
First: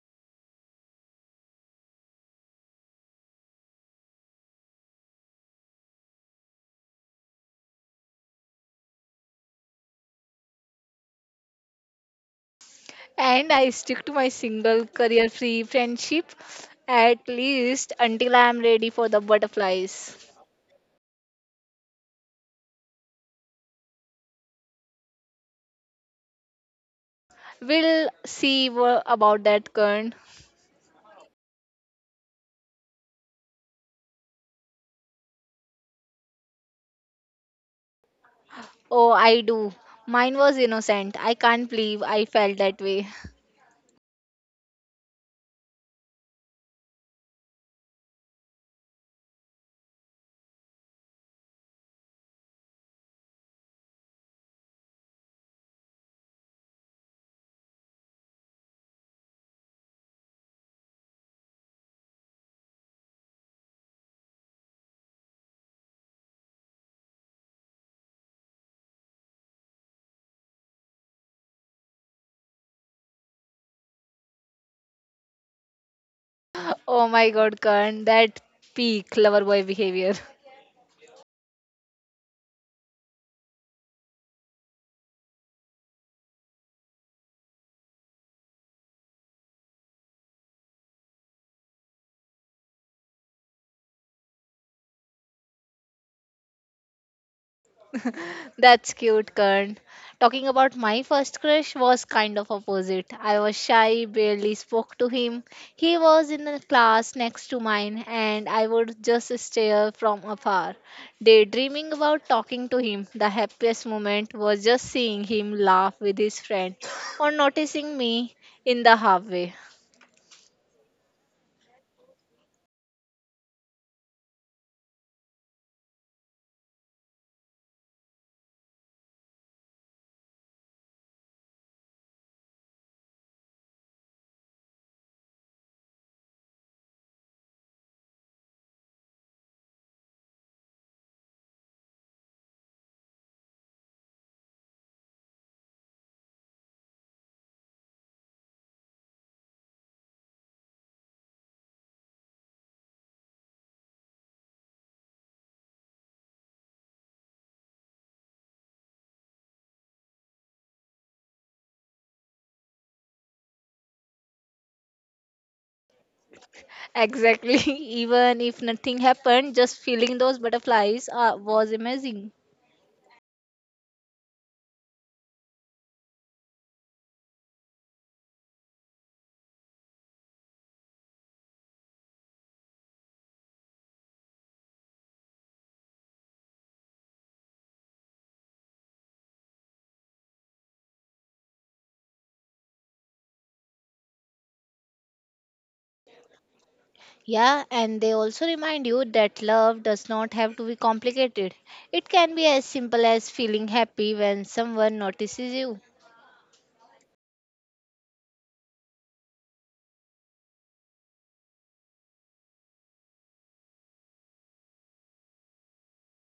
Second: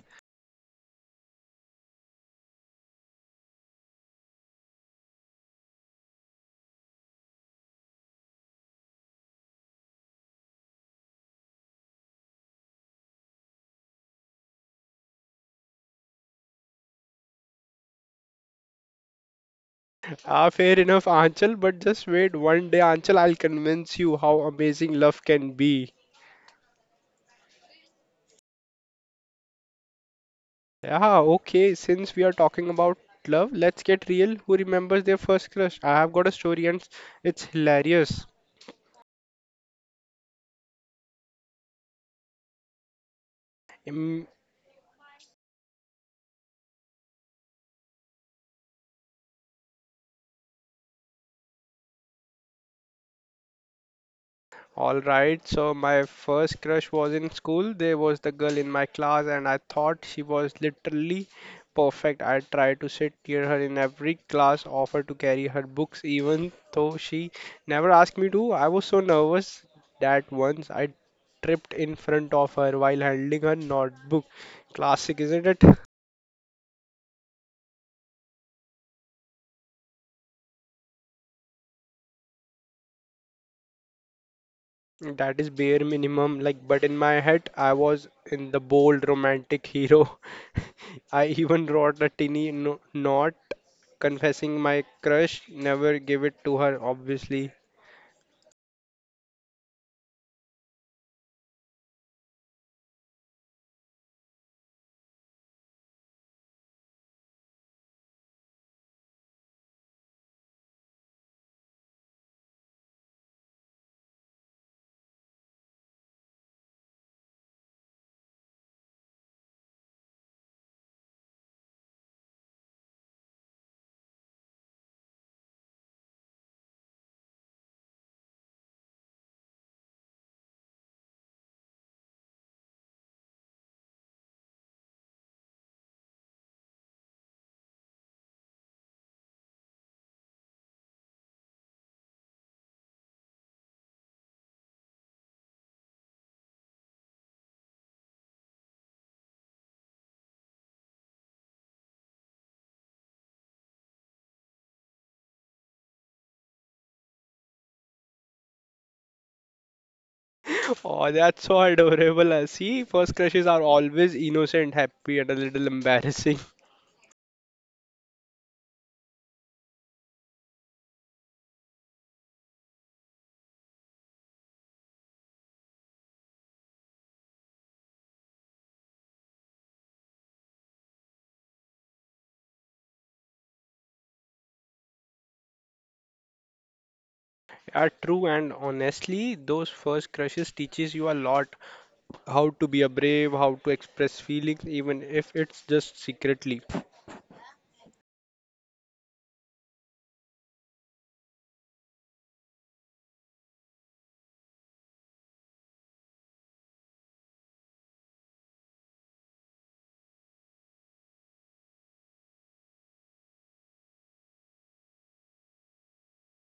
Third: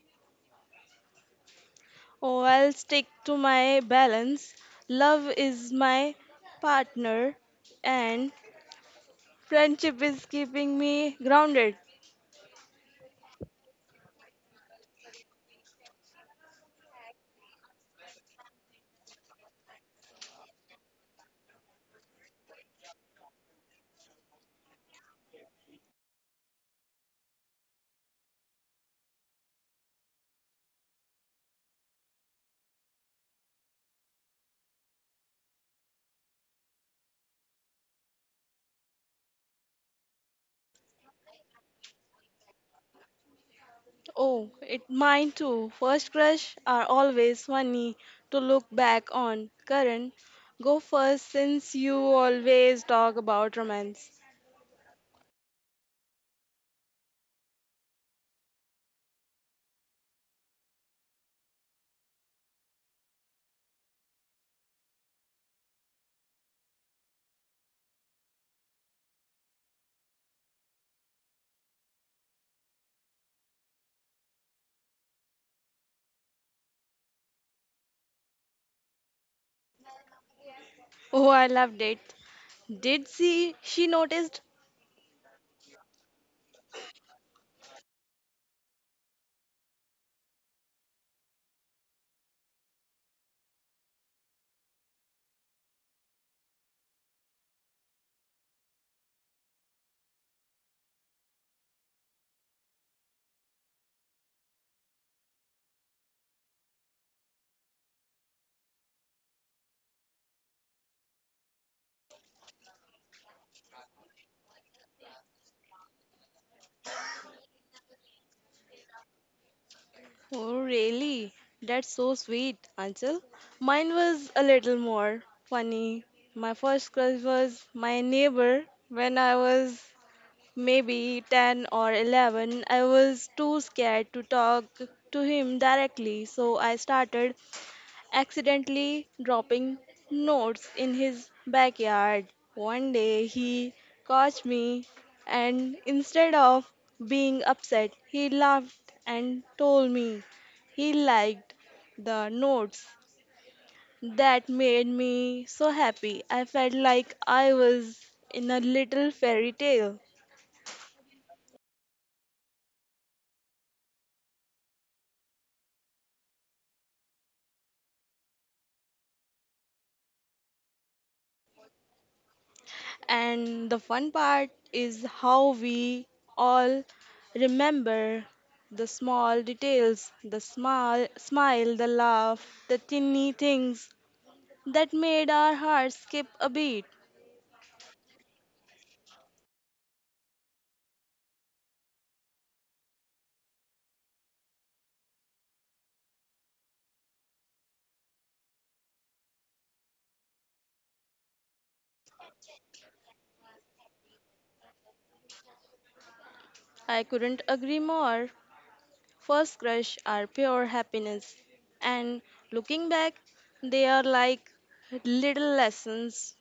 [SPEAKER 1] Oh, I'll stick to my balance. Love is my partner, and friendship is keeping me grounded.
[SPEAKER 2] And I stick to my single career-free friendship at least until I am ready for the butterflies.
[SPEAKER 3] Ah, fair enough, Anchal, but just wait one day, Anchal, I'll convince you how amazing love can be.
[SPEAKER 2] We'll see about that, Kern.
[SPEAKER 3] Yeah, okay. Since we are talking about love, let's get real. Who remembers their first crush? I have got a story and it's hilarious.
[SPEAKER 2] Oh, I do. Mine was innocent. I can't believe I felt that way.
[SPEAKER 3] Mm,
[SPEAKER 1] Oh, it mine too. First crush are always funny to look back on. Karan, go first since you always talk about romance.
[SPEAKER 3] all right, so my first crush was in school. There was the girl in my class, and I thought she was literally perfect. I tried to sit near her in every class, offered to carry her books, even though she never asked me to. I was so nervous that once I tripped in front of her while handling her notebook. Classic, isn't it?
[SPEAKER 2] Oh my God, Karan, that peak lover boy behavior.
[SPEAKER 1] Oh, I loved it. Did she noticed?
[SPEAKER 3] That is bare minimum. Like, but in my head, I was in the bold romantic hero. I even wrote a tiny no note confessing my crush. Never give it to her, obviously.
[SPEAKER 2] That's cute, Kern. Talking about my first crush was kind of opposite. I was shy, barely spoke to him. He was in the class next to mine, and I would just stare from afar, daydreaming about talking to him. The happiest moment was just seeing him laugh with his friend or noticing me in the halfway.
[SPEAKER 1] Oh, really? That's so sweet, Anchal. Mine was a little more funny. My first crush was my neighbor when I was maybe 10 or 11. I was too scared to talk to him directly, so I started accidentally dropping notes in his backyard. One day he caught me, and instead of being upset, he laughed and told me he liked the notes. That made me so happy. I felt like I was in a little fairy tale.
[SPEAKER 3] Oh, that's so adorable. See, first crushes are always innocent, happy, and a little embarrassing.
[SPEAKER 2] Exactly, even if nothing happened, just feeling those butterflies was amazing.
[SPEAKER 1] And the fun part is how we all remember the small details, the small smile, the laugh, the tiny things that made our hearts skip a beat.
[SPEAKER 3] Are true, and honestly, those first crushes teaches you a lot. How to be a brave, how to express feelings, even if it's just secretly.
[SPEAKER 2] Yeah, and they also remind you that love does not have to be complicated. It can be as simple as feeling happy when someone notices you.
[SPEAKER 1] I couldn't agree more. First crush are pure happiness. And looking back, they are like little lessons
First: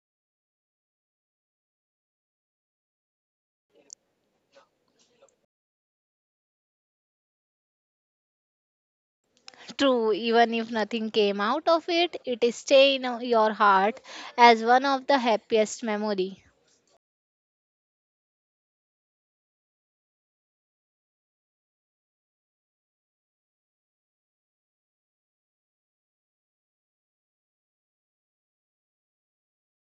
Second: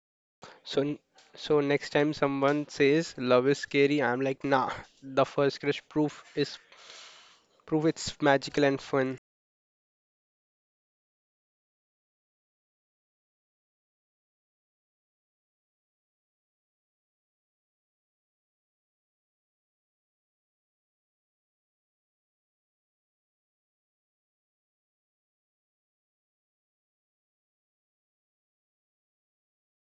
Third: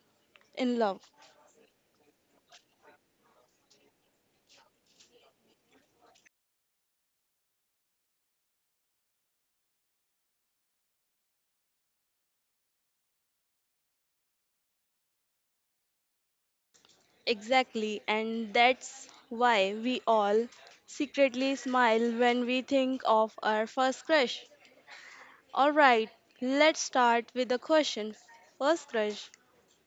[SPEAKER 1] in
[SPEAKER 3] So,
[SPEAKER 1] love.
[SPEAKER 3] so next time someone says love is scary, I'm like, nah. The first crush proof is proof it's magical and fun.
[SPEAKER 2] True, even if nothing came out of it, it stays in your heart as one of the happiest memory.
[SPEAKER 1] Exactly, and that's why we all secretly smile when we think of our first crush. Alright, let's start with the question. First crush,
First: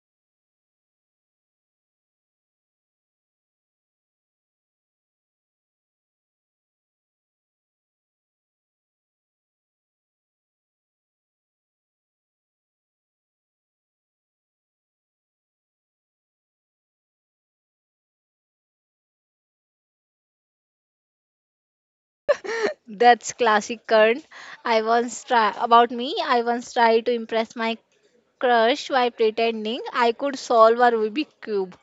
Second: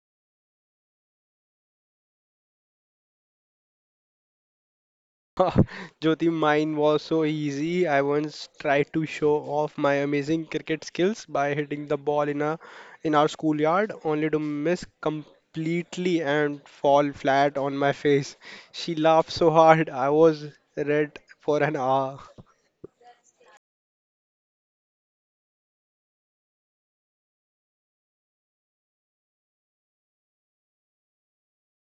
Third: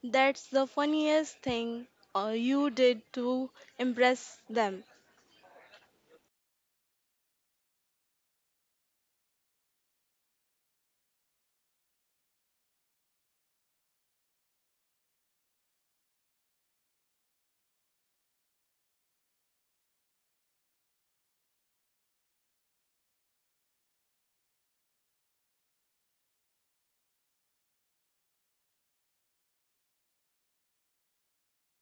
[SPEAKER 1] that's the funniest thing you did to impress them.
[SPEAKER 3] Jyoti, mine was so easy. I once tried to show off my amazing cricket skills by hitting the ball in a in our schoolyard, only to miss completely and fall flat on my face. She laughed so hard, I was red for an hour.
[SPEAKER 2] That's classic Karan. I once try about me. I once tried to impress my crush by pretending I could solve a Rubik cube.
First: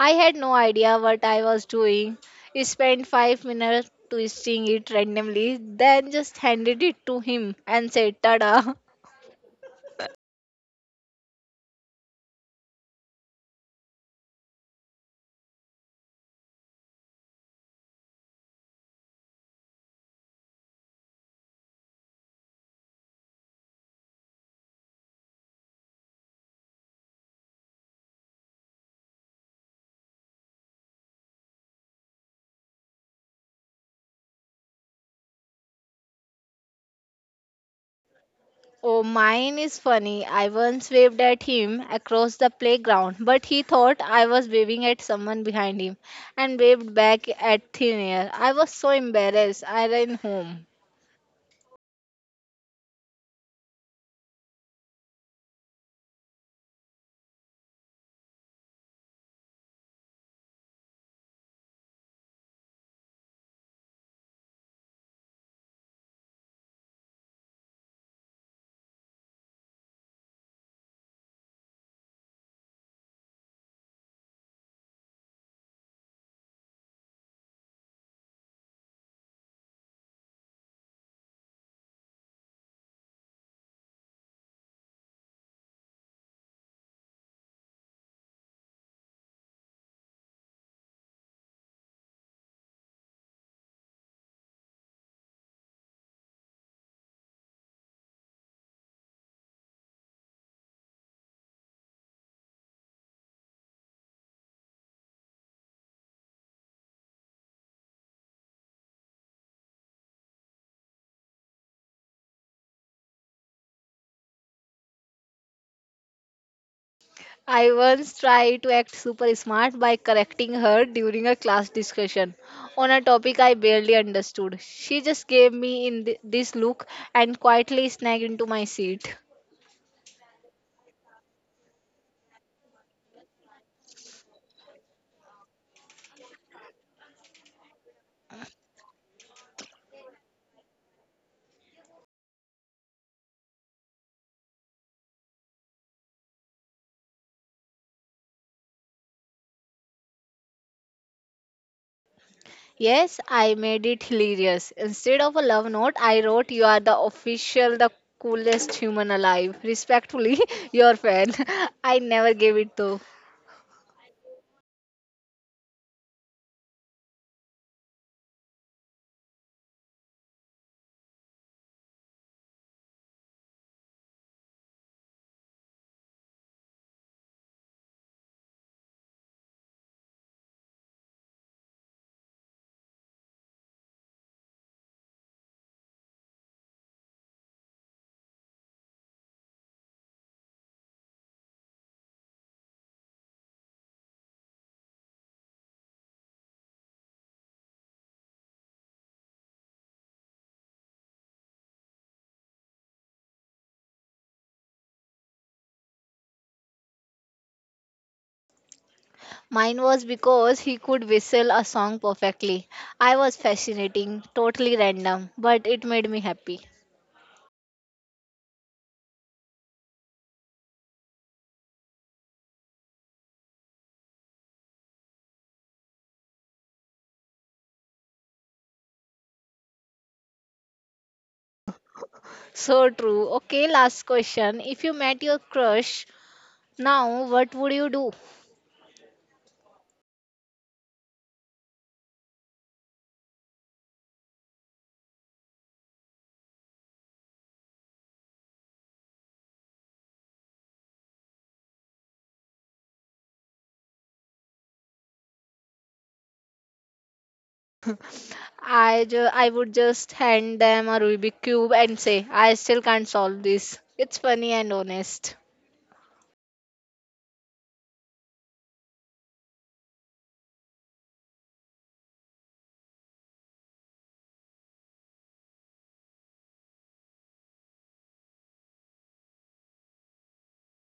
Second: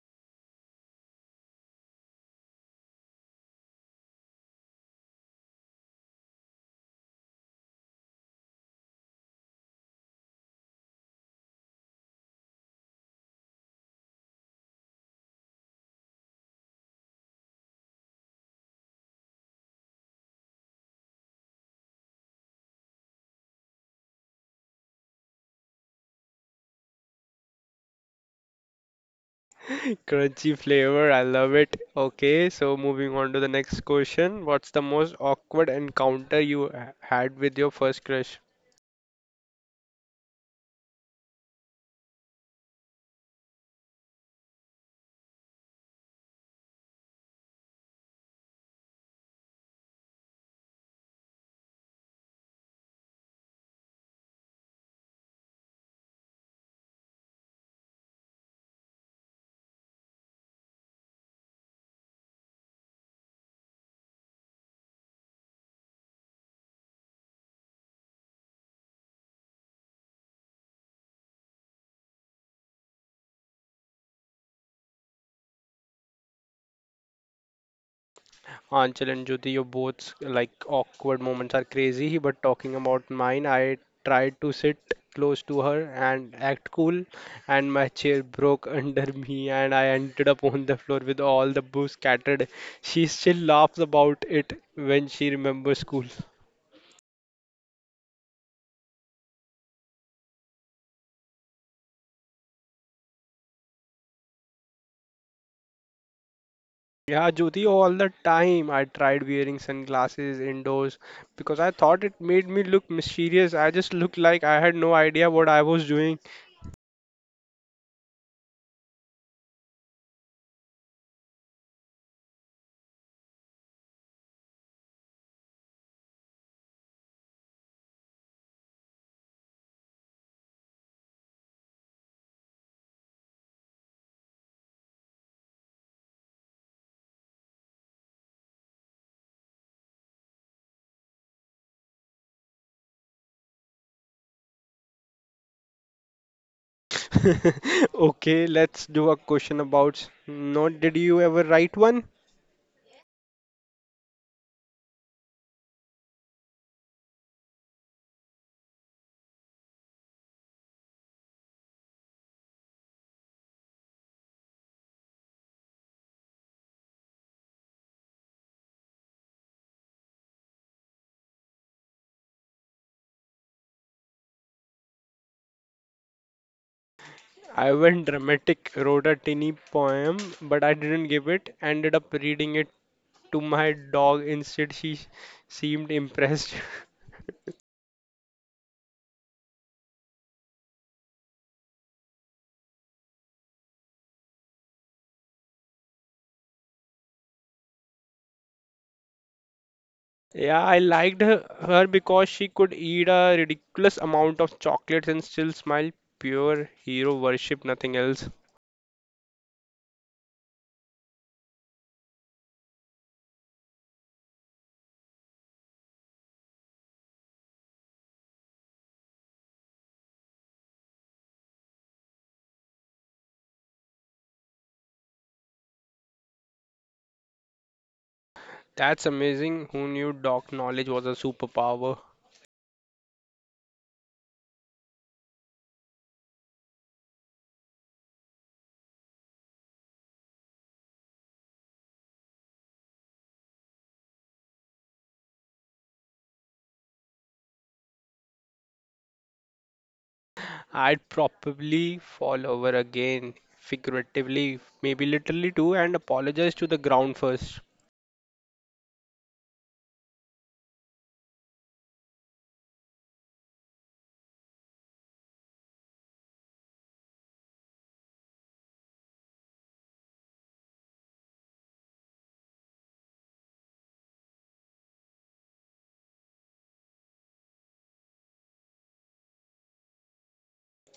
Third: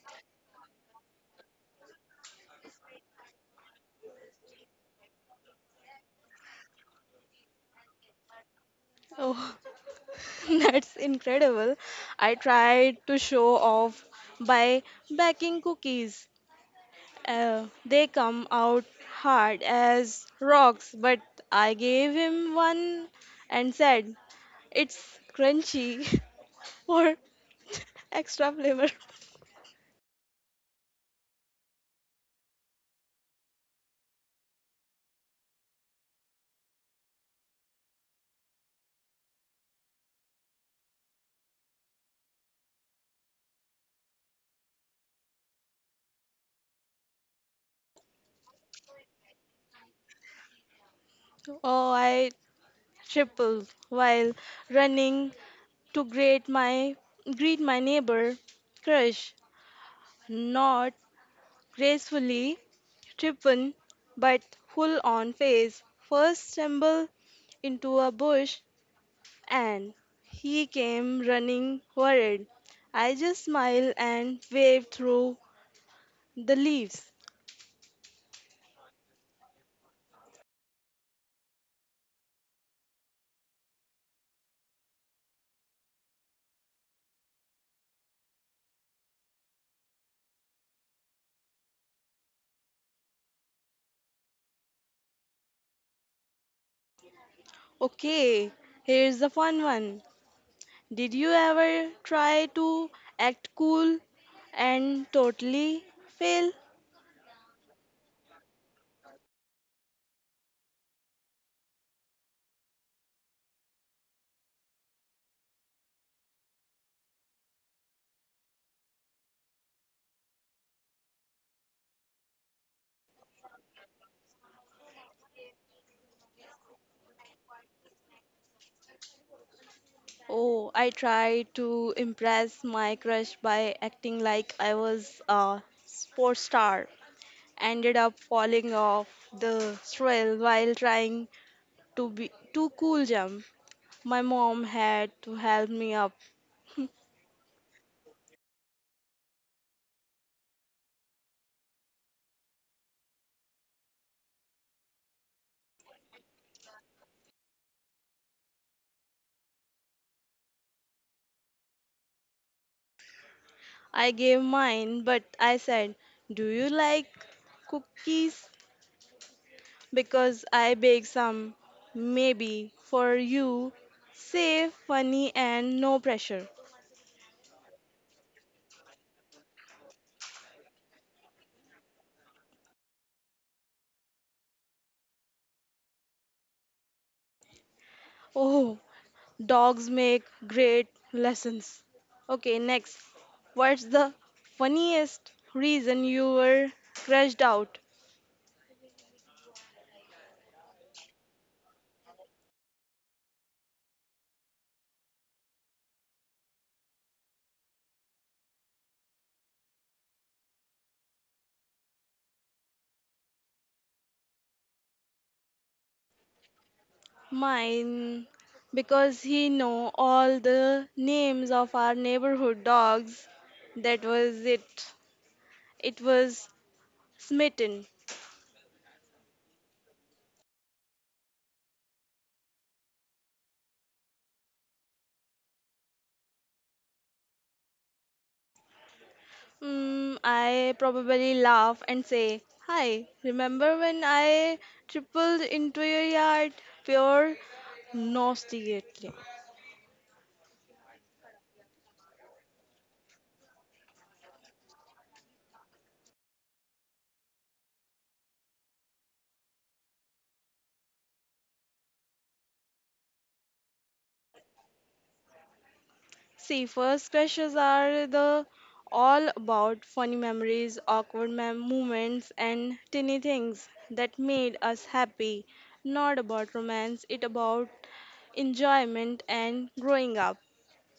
[SPEAKER 2] I had no idea what I was doing. I spent 5 minutes twisting it randomly, then just handed it to him and said, "Tada!"
[SPEAKER 1] Oh, that's incredible. I tried to show off by baking cookies. They come out hard as rocks, but I gave him one and said, It's crunchy for extra flavor.
[SPEAKER 3] Crunchy flavor, I love it. Okay, so moving on to the next question. What's the most awkward encounter you had with your first crush?
[SPEAKER 2] Oh, mine is funny. I once waved at him across the playground, but he thought I was waving at someone behind him and waved back at thin air. I was so embarrassed. I ran home.
[SPEAKER 1] Oh, I tripled while running to greet my neighbor crush, not gracefully tripping, but full on face. First stumble into a bush and he came running worried. I just smiled and waved through the leaves.
[SPEAKER 3] Anchal and Jyoti, your both like awkward moments are crazy, but talking about mine, I tried to sit close to her and act cool, and my chair broke under me, and I ended up on the floor with all the booze scattered. She still laughs about it when she remembers school.
[SPEAKER 1] Okay, here's the fun one. Did you ever try to act cool and totally fail?
[SPEAKER 3] Yeah, Jyoti, all the time I tried wearing sunglasses indoors because I thought it made me look mysterious. I just looked like I had no idea what I was doing.
[SPEAKER 2] I once tried to act super smart by correcting her during a class discussion on a topic I barely understood. She just gave me in this look and quietly snagged into my seat.
[SPEAKER 1] Oh, I tried to impress my crush by acting like I was a sports star. Ended up falling off the trail while trying to be too cool jump. My mom had to help me up.
[SPEAKER 3] Okay, let's do a question about not did you ever write one?
[SPEAKER 2] Yes, I made it hilarious. Instead of a love note, I wrote, "You are the official, the coolest human alive. Respectfully, your fan." I never gave it though.
[SPEAKER 1] I gave mine, but I said, Do you like cookies? Because I bake some, maybe for you. Safe, funny, and no pressure.
[SPEAKER 3] I went dramatic, wrote a tiny poem, but I didn't give it. Ended up reading it to my dog instead. She seemed impressed.
[SPEAKER 1] Oh, dogs make great lessons. Okay, next. What's the funniest reason you were crashed out?
[SPEAKER 3] Yeah, I liked her, because she could eat a ridiculous amount of chocolates and still smile. Pure hero worship, nothing else.
[SPEAKER 2] Mine was because he could whistle a song perfectly. I was fascinating, totally random, but it made me happy.
[SPEAKER 1] Mine, because he know all the names of our neighborhood dogs. That was it. It was smitten.
[SPEAKER 3] That's amazing. Who knew dog knowledge was a superpower?
[SPEAKER 2] So true. Okay, last question. If you met your crush now, what would you do?
[SPEAKER 1] I probably laugh and say, "Hi, remember when I tripled into your yard?" Pure nostalgia.
[SPEAKER 3] I'd probably fall over again, figuratively, maybe literally too, and apologize to the ground first.
[SPEAKER 2] I would just hand them a Rubik cube and say, I still can't solve this. It's funny and honest.
[SPEAKER 1] See, first crushes are the all about funny memories, moments, and tiny things that made us happy. Not about romance, it about enjoyment and growing up.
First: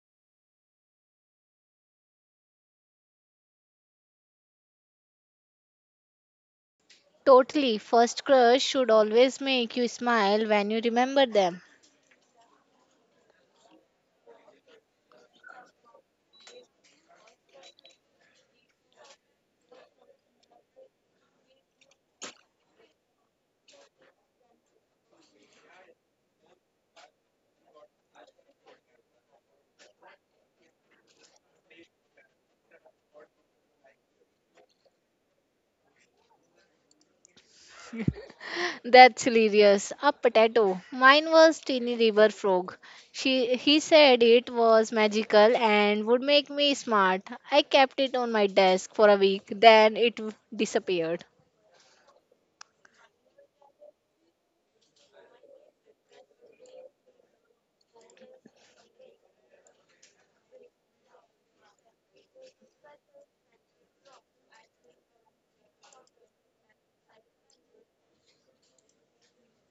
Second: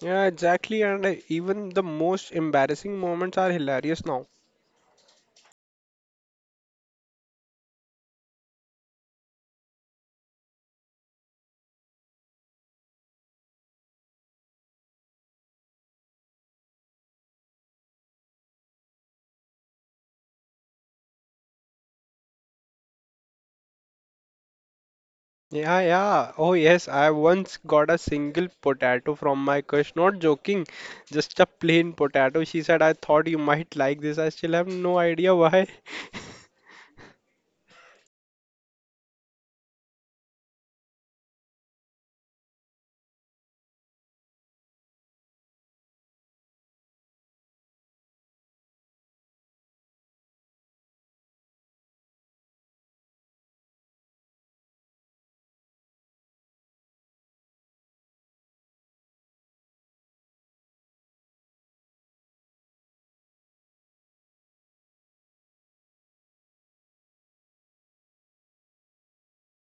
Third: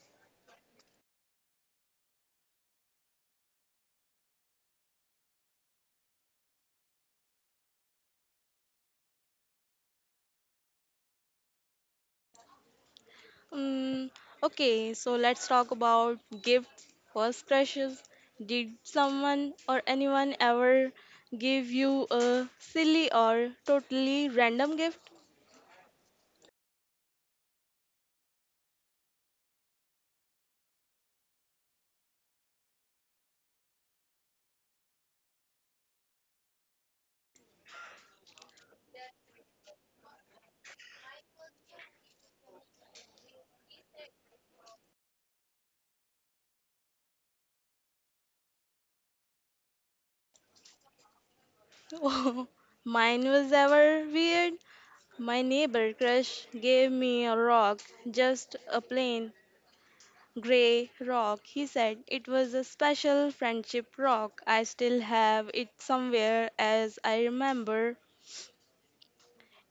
[SPEAKER 3] Yeah, exactly. And even the most embarrassing moments are hilarious now.
[SPEAKER 2] Totally. First crush should always make you smile when you remember them.
[SPEAKER 1] Mm, okay, so let's talk about gifts. First crushes. Did someone or anyone ever give you a silly or totally random gift?
[SPEAKER 3] Yeah, yeah. Oh, yes. I once got a single potato from my crush. Not joking, just a plain potato. She said, I thought you might like this. I still have no idea why.
[SPEAKER 2] That's hilarious. A potato. Mine was Teeny River Frog. She he said it was magical and would make me smart. I kept it on my desk for a week, then it disappeared.
[SPEAKER 1] Mine was ever weird. My neighbor crush gave me a rock, just a plain gray rock. He said it was a special friendship rock. I still have it somewhere as I remember.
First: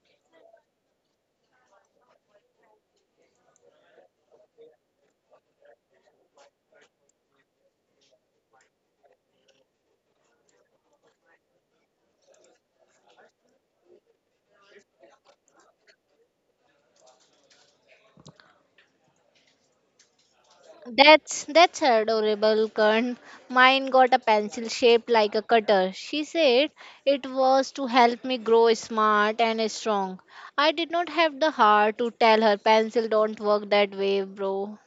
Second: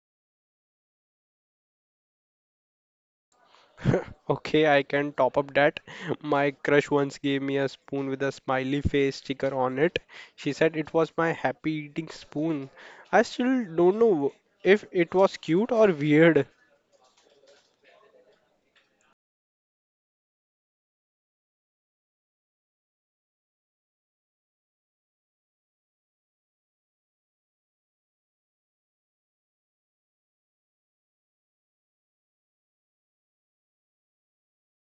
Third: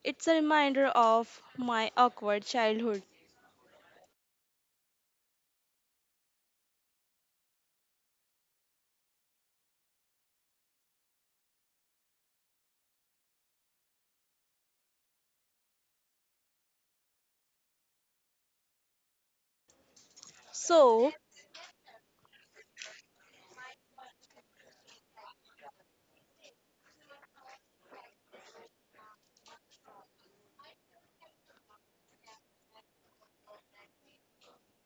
[SPEAKER 1] It's a reminder of my awkward childhood.
[SPEAKER 3] Okay, I can top up that. My crush once gave me a spoon with a smiley face sticker on it. She said it was my happy eating spoon. I still don't know if it was cute or weird.
[SPEAKER 1] So,
[SPEAKER 2] That's adorable, Kern. Mine got a pencil shaped like a cutter. She said it was to help me grow smart and strong. I did not have the heart to tell her pencil don't work that way, bro.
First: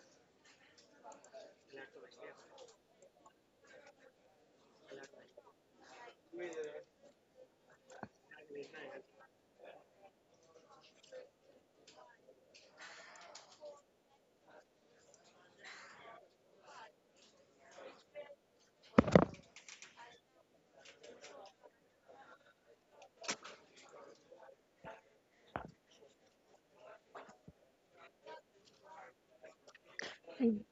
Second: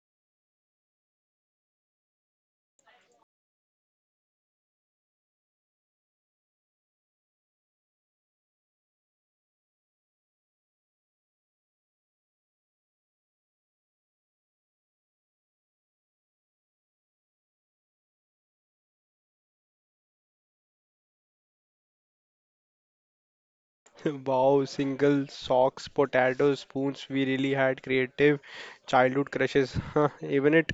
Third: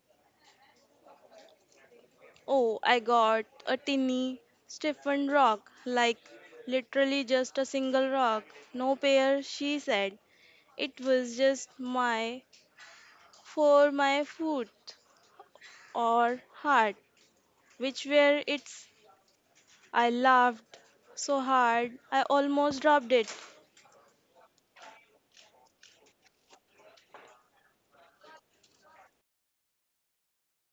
[SPEAKER 1] oh, I got a tiny stiffened rock, like literally just a single rock. No pair, she said. It was just my for my foot or heart. Which were it's I laughed so hard I almost dropped it.
[SPEAKER 3] Wow, single socks, potatoes, spoons. We really had creative childhood crushes. Huh, even it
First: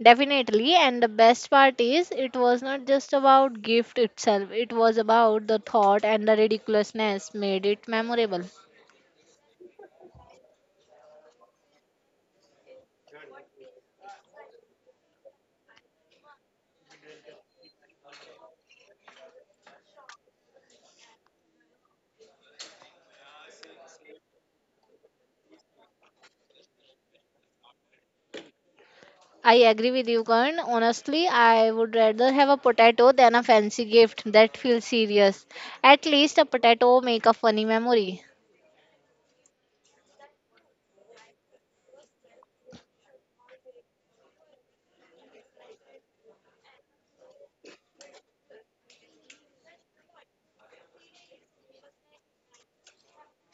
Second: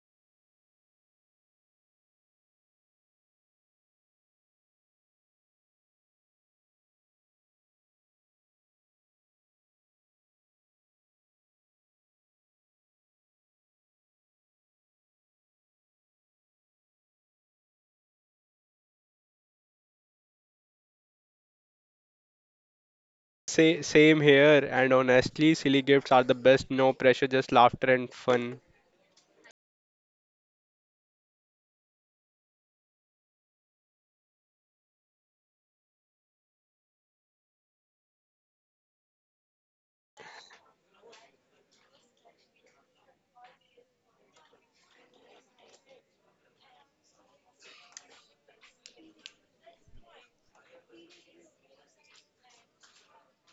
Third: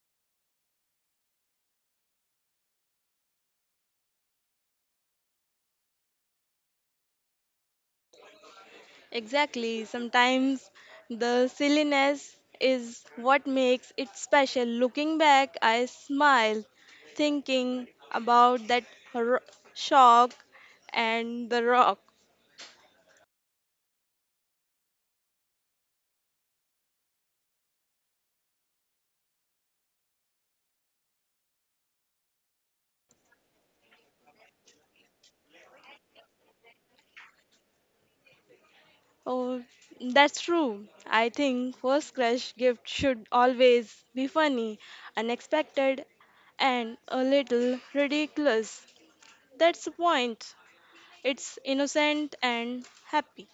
[SPEAKER 2] Definitely, and the best part is it was not just about gift itself. It was about the thought and the ridiculousness made it memorable.
[SPEAKER 1] Exactly. Sometimes the silliness is what makes it special. Looking back, I smile thinking about that ro- shock and the rock.
[SPEAKER 3] say same here. And honestly, silly gifts are the best. No pressure, just laughter and fun.
[SPEAKER 2] I agree with you, Karan. Honestly, I would rather have a potato than a fancy gift that feels serious. At least a potato make a funny memory.
[SPEAKER 1] Oh, that's true. I think first crush gift should always be funny, unexpected, and a little ridiculous. That's the point. It's innocent and happy.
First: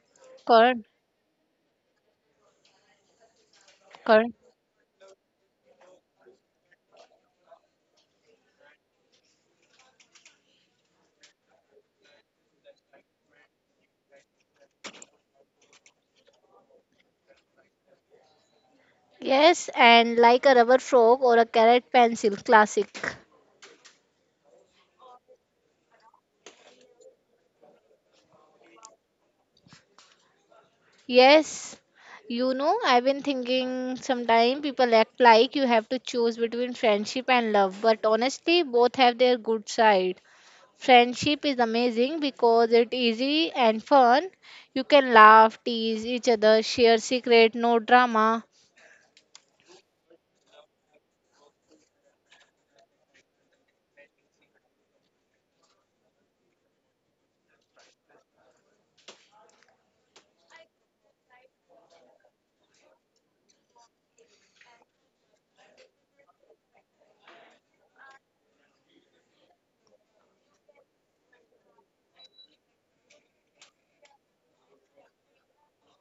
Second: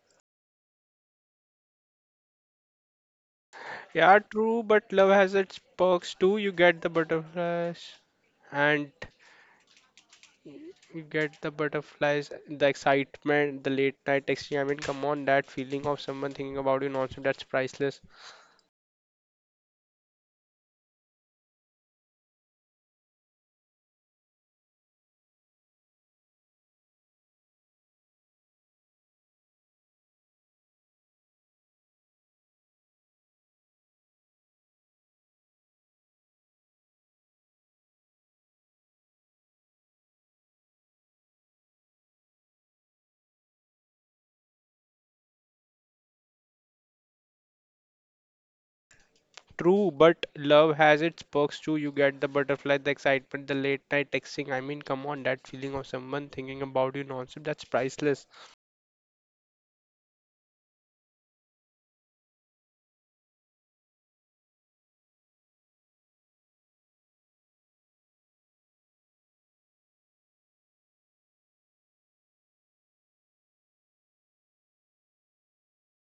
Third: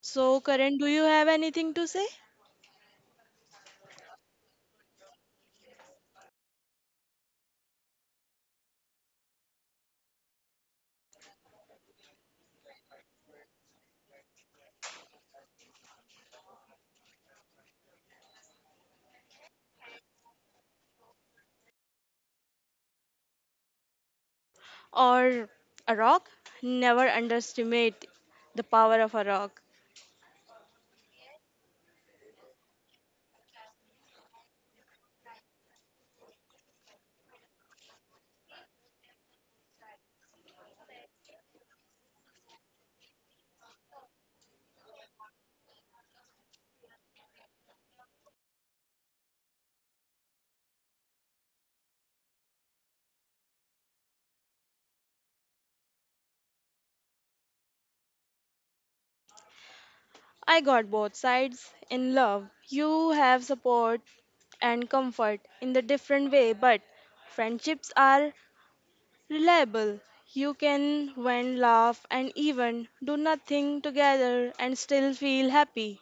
[SPEAKER 1] So, Karan,
[SPEAKER 2] Karan,
[SPEAKER 1] do you have anything to say?
[SPEAKER 3] Yeah,
[SPEAKER 2] Karan.
[SPEAKER 3] true, but love has its perks too. You get the butterflies and you get the butterflies, the excitement, the late night texting. I mean, come on, that feeling of someone thinking about you nonstop, that's priceless.
[SPEAKER 2] Yes, and like a rubber frog or a carrot pencil, classic.
[SPEAKER 1] Or a rock? Never underestimate the power of a rock.
[SPEAKER 2] Yes, I've been thinking sometime people act like you have to choose between friendship and love, but honestly, both have their good side. Friendship is amazing because it's easy and fun. You can laugh, tease each other, share secret, no drama.
[SPEAKER 3] True, but love has its perks too. You get the butterfly, the excitement, the late night texting. I mean, come on, that feeling of someone thinking about you nonstop, that's priceless.
[SPEAKER 1] I got both sides in love. You have support and comfort in the different way, but friendships are reliable. You can when laugh and even do nothing together and still feel happy.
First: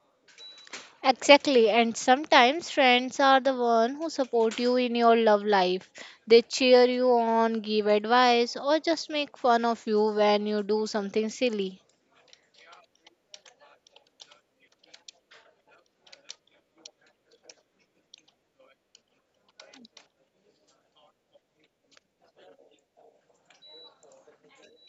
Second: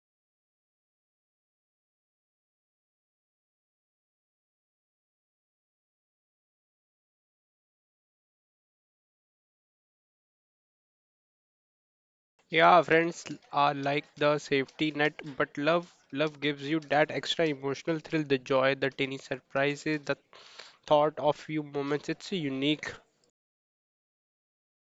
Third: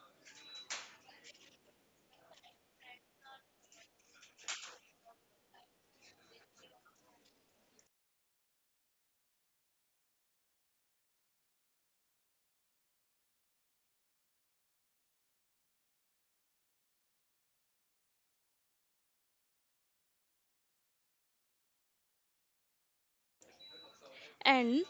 [SPEAKER 2] Exactly, and sometimes friends are the one who support you in your love life. They cheer you on, give advice, or just make fun of you when you do something silly.
[SPEAKER 3] Yeah, friends are like the safety net, but love gives you that extra emotional thrill, the joy, the tiny surprises, the thought of few moments. It's unique.
[SPEAKER 1] And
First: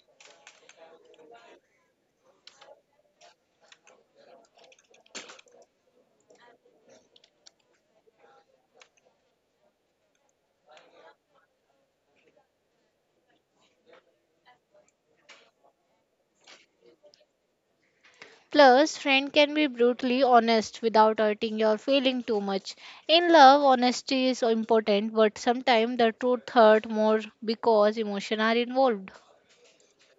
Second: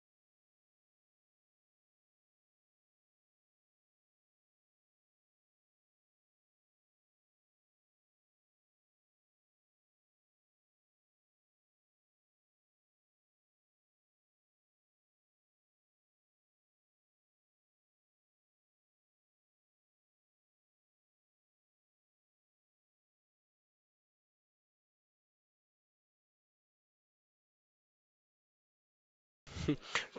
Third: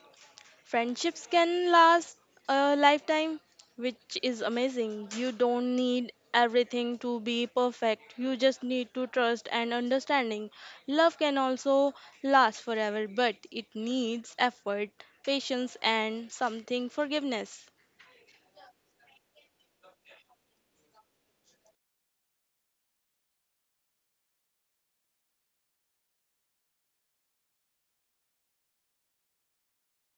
[SPEAKER 1] friendships can last a lifetime, which is amazing. You don't need everything to be perfect. You just need to trust and understanding. Love can also last forever, but it needs effort, patience, and something forgiveness.
[SPEAKER 2] Plus, friend can be brutally honest without hurting your feeling too much. In love, honesty is important, but sometimes the truth hurt more because emotions are involved.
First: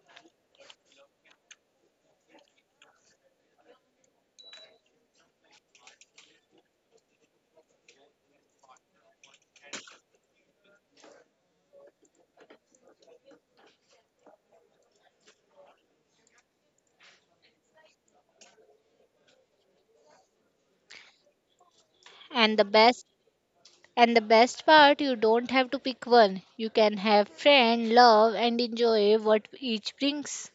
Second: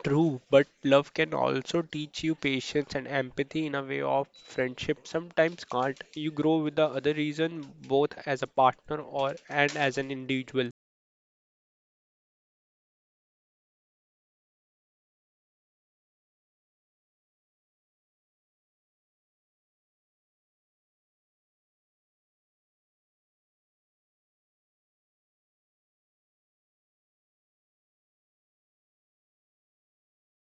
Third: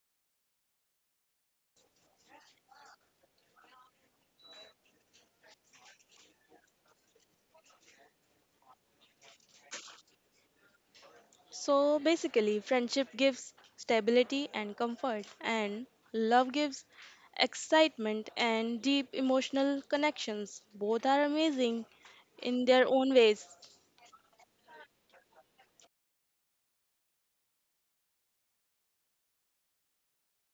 [SPEAKER 3] True, but love can also teach you patience and empathy in a way of friendship sometimes can't. You grow with the other reason both as a partner or and as an individual.
[SPEAKER 1] So basically, friendship gives stability and comfort, and love gives excitement and deep emotional connections. Both are amazing
[SPEAKER 2] And the
[SPEAKER 1] in their
[SPEAKER 2] best
[SPEAKER 1] own ways.
[SPEAKER 2] and the best part, you don't have to pick one. You can have friend, love, and enjoy what each brings.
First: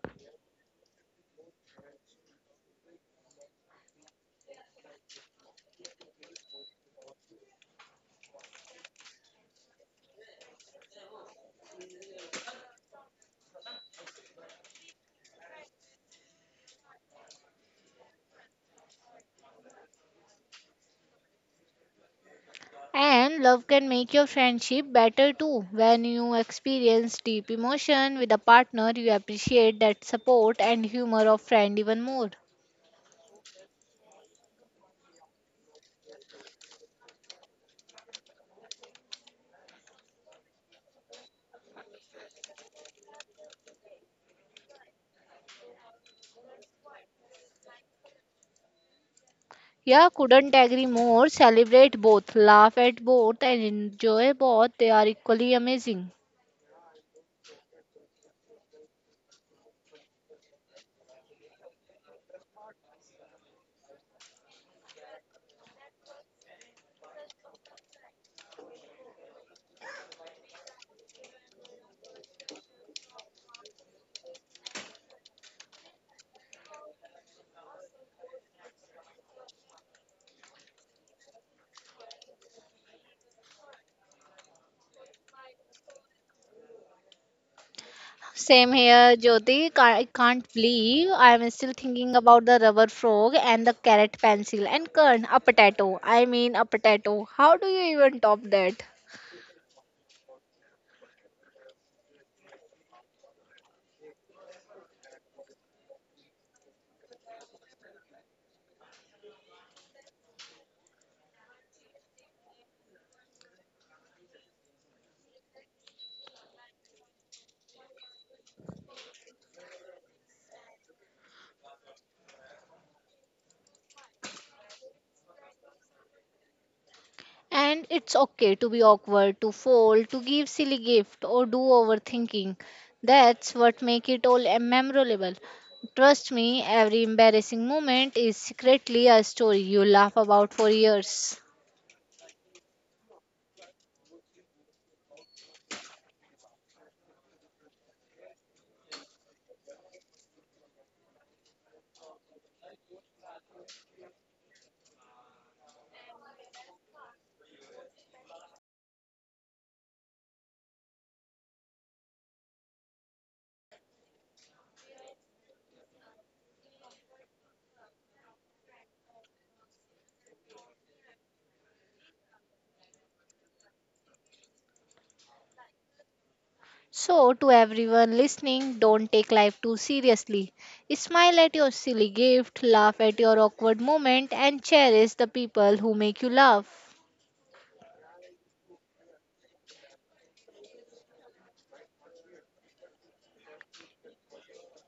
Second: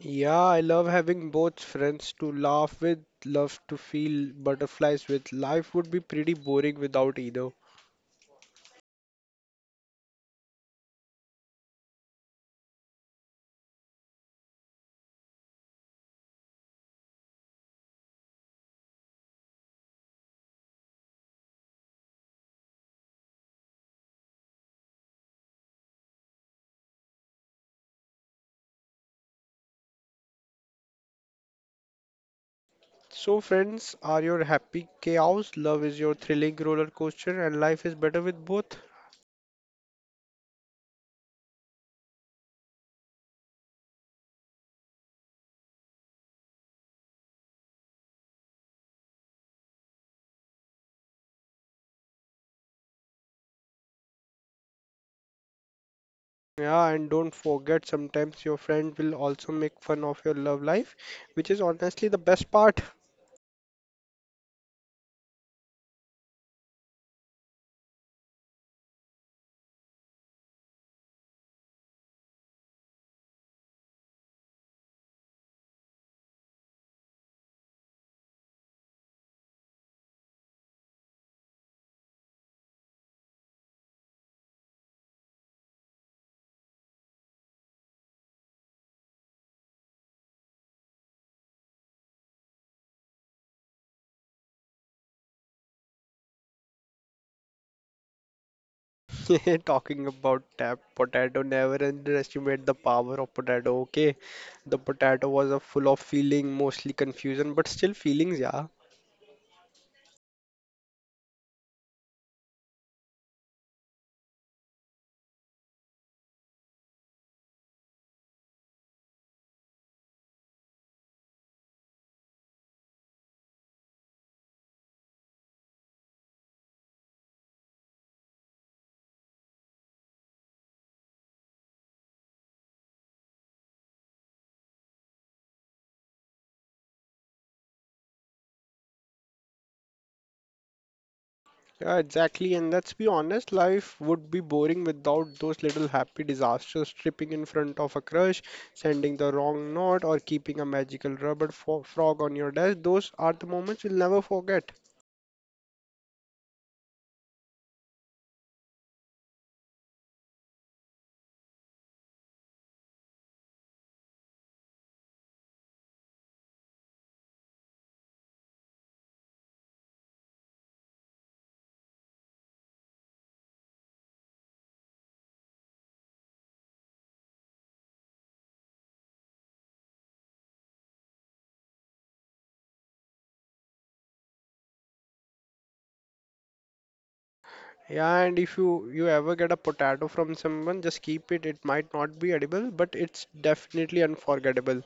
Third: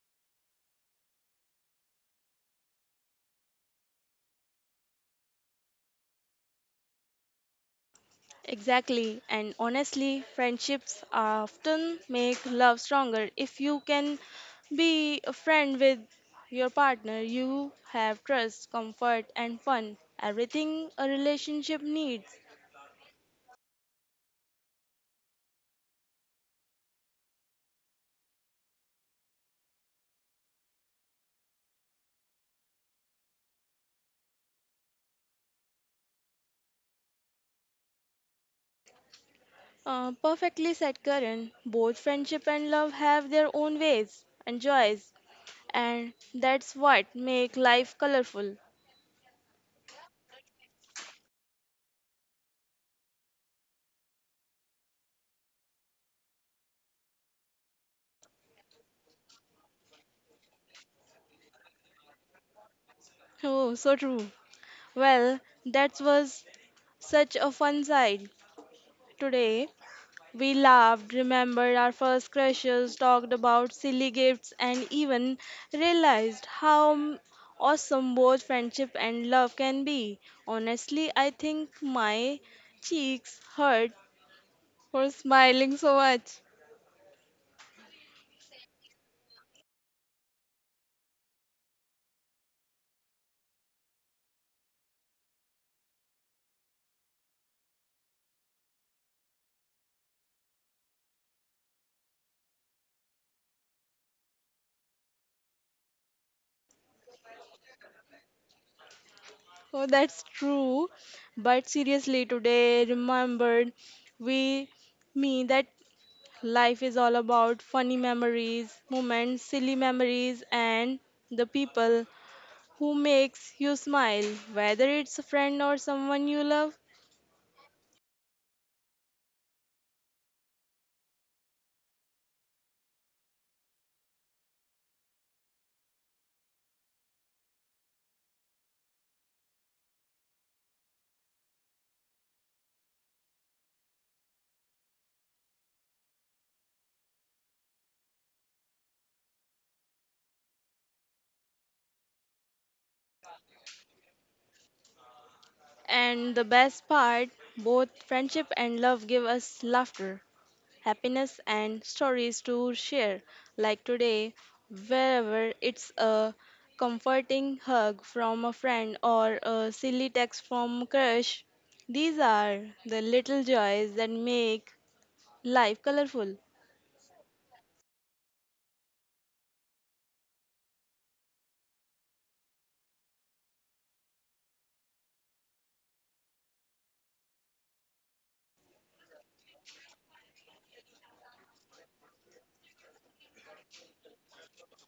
[SPEAKER 3] Yeah, I love having both friends to laugh with, love to feel butterflies with. Life would be pretty boring without either.
[SPEAKER 1] Exactly, and honestly, friendships often make love stronger. If you can be a friend with your partner, you have trust, comfort, and fun. Everything a relationship needs.
[SPEAKER 2] And love can make your friendship better too. When you experience deep emotion with a partner, you appreciate that support and humor of friend even more.
[SPEAKER 3] So, friends are your happy chaos, love is your thrilling roller coaster, and life is better with both.
[SPEAKER 1] Perfectly said Karan, both friendship and love have their own ways and joys, and that's what make life colorful.
[SPEAKER 2] Yeah, couldn't agree more. Celebrate both, laugh at both, and enjoy both. They are equally amazing.
[SPEAKER 3] Yeah, and don't forget, sometimes your friend will also make fun of your love life, which is honestly the best part.
[SPEAKER 1] Oh, so true. Well, that was such a fun side today. We laughed, remembered our first crushes, talked about silly gifts, and even realized awesome both friendship and love can be. Honestly, I think my cheeks hurt for smiling so much.
[SPEAKER 2] Same here, Jyoti. I can't believe I am still thinking about the rubber frog and the carrot pencil and Kern, a potato. I mean, a potato. How do you even top that?
[SPEAKER 3] Talking about tap potato, never underestimate the power of potato, okay? The potato was a full of feeling, mostly confusion, but still feelings, yeah.
[SPEAKER 1] Oh, that's true. But seriously, today remembered we me that life is all about funny memories, moments, silly memories, and the people who makes you smile, whether it's a friend or someone you love.
[SPEAKER 2] And it's okay to be awkward, to fold, to give silly gift or do overthinking. That's what make it all a memorable. Trust me, every embarrassing moment is secretly a story you laugh about for years.
[SPEAKER 3] Yeah, exactly. And let's be honest, life would be boring without those little happy disasters, tripping in front of a crush, sending the wrong note, or keeping a magical rubber fo frog on your desk. Those are the moments you'll never forget.
[SPEAKER 1] And the best part, both friendship and love give us laughter, happiness, and stories to share, like today, wherever it's a comforting hug from a friend or a silly text from crush. These are the little joys that make life colorful.
[SPEAKER 2] So, to everyone listening, don't take life too seriously. Smile at your silly gift, laugh at your awkward moment, and cherish the people who make you laugh.
[SPEAKER 3] Yeah, and if you ever get a potato from someone, just keep it. It might not be edible, but it's definitely unforgettable.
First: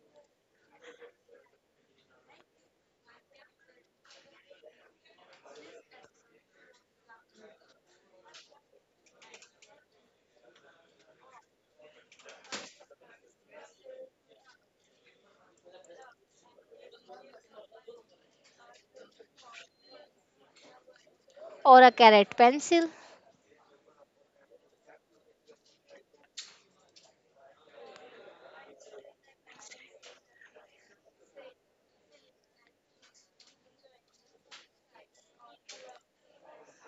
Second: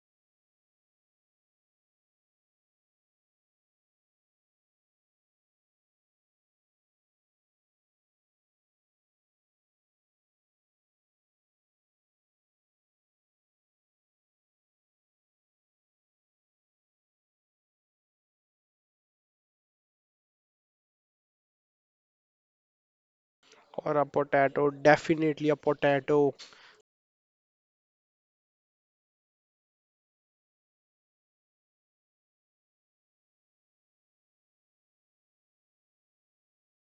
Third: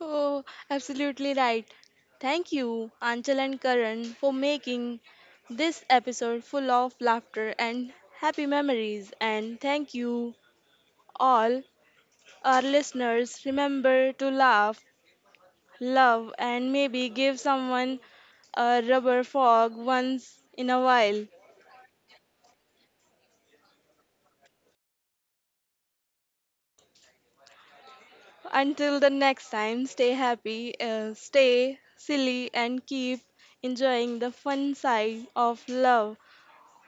[SPEAKER 1] Oh, absolutely right. Thank you, Anchal and Karan, for making this episode full of laughter and happy memories. And thank you, all our listeners. Remember to laugh, love, and maybe give someone a rubber frog once in a while.
[SPEAKER 2] Or a carrot pencil.
[SPEAKER 3] Or a potato, definitely a potato.
[SPEAKER 1] Until the next time, stay happy, stay silly, and keep enjoying the fun side of love.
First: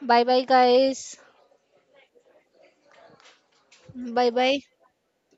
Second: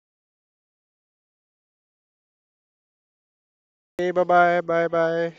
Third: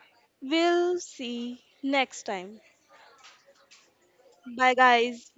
[SPEAKER 2] Bye bye,
[SPEAKER 1] We'll
[SPEAKER 2] guys.
[SPEAKER 1] see next time.
[SPEAKER 3] Okay, bye
[SPEAKER 2] Bye bye.
[SPEAKER 3] bye,
[SPEAKER 1] Bye,
[SPEAKER 3] bye
[SPEAKER 1] guys.
[SPEAKER 3] bye.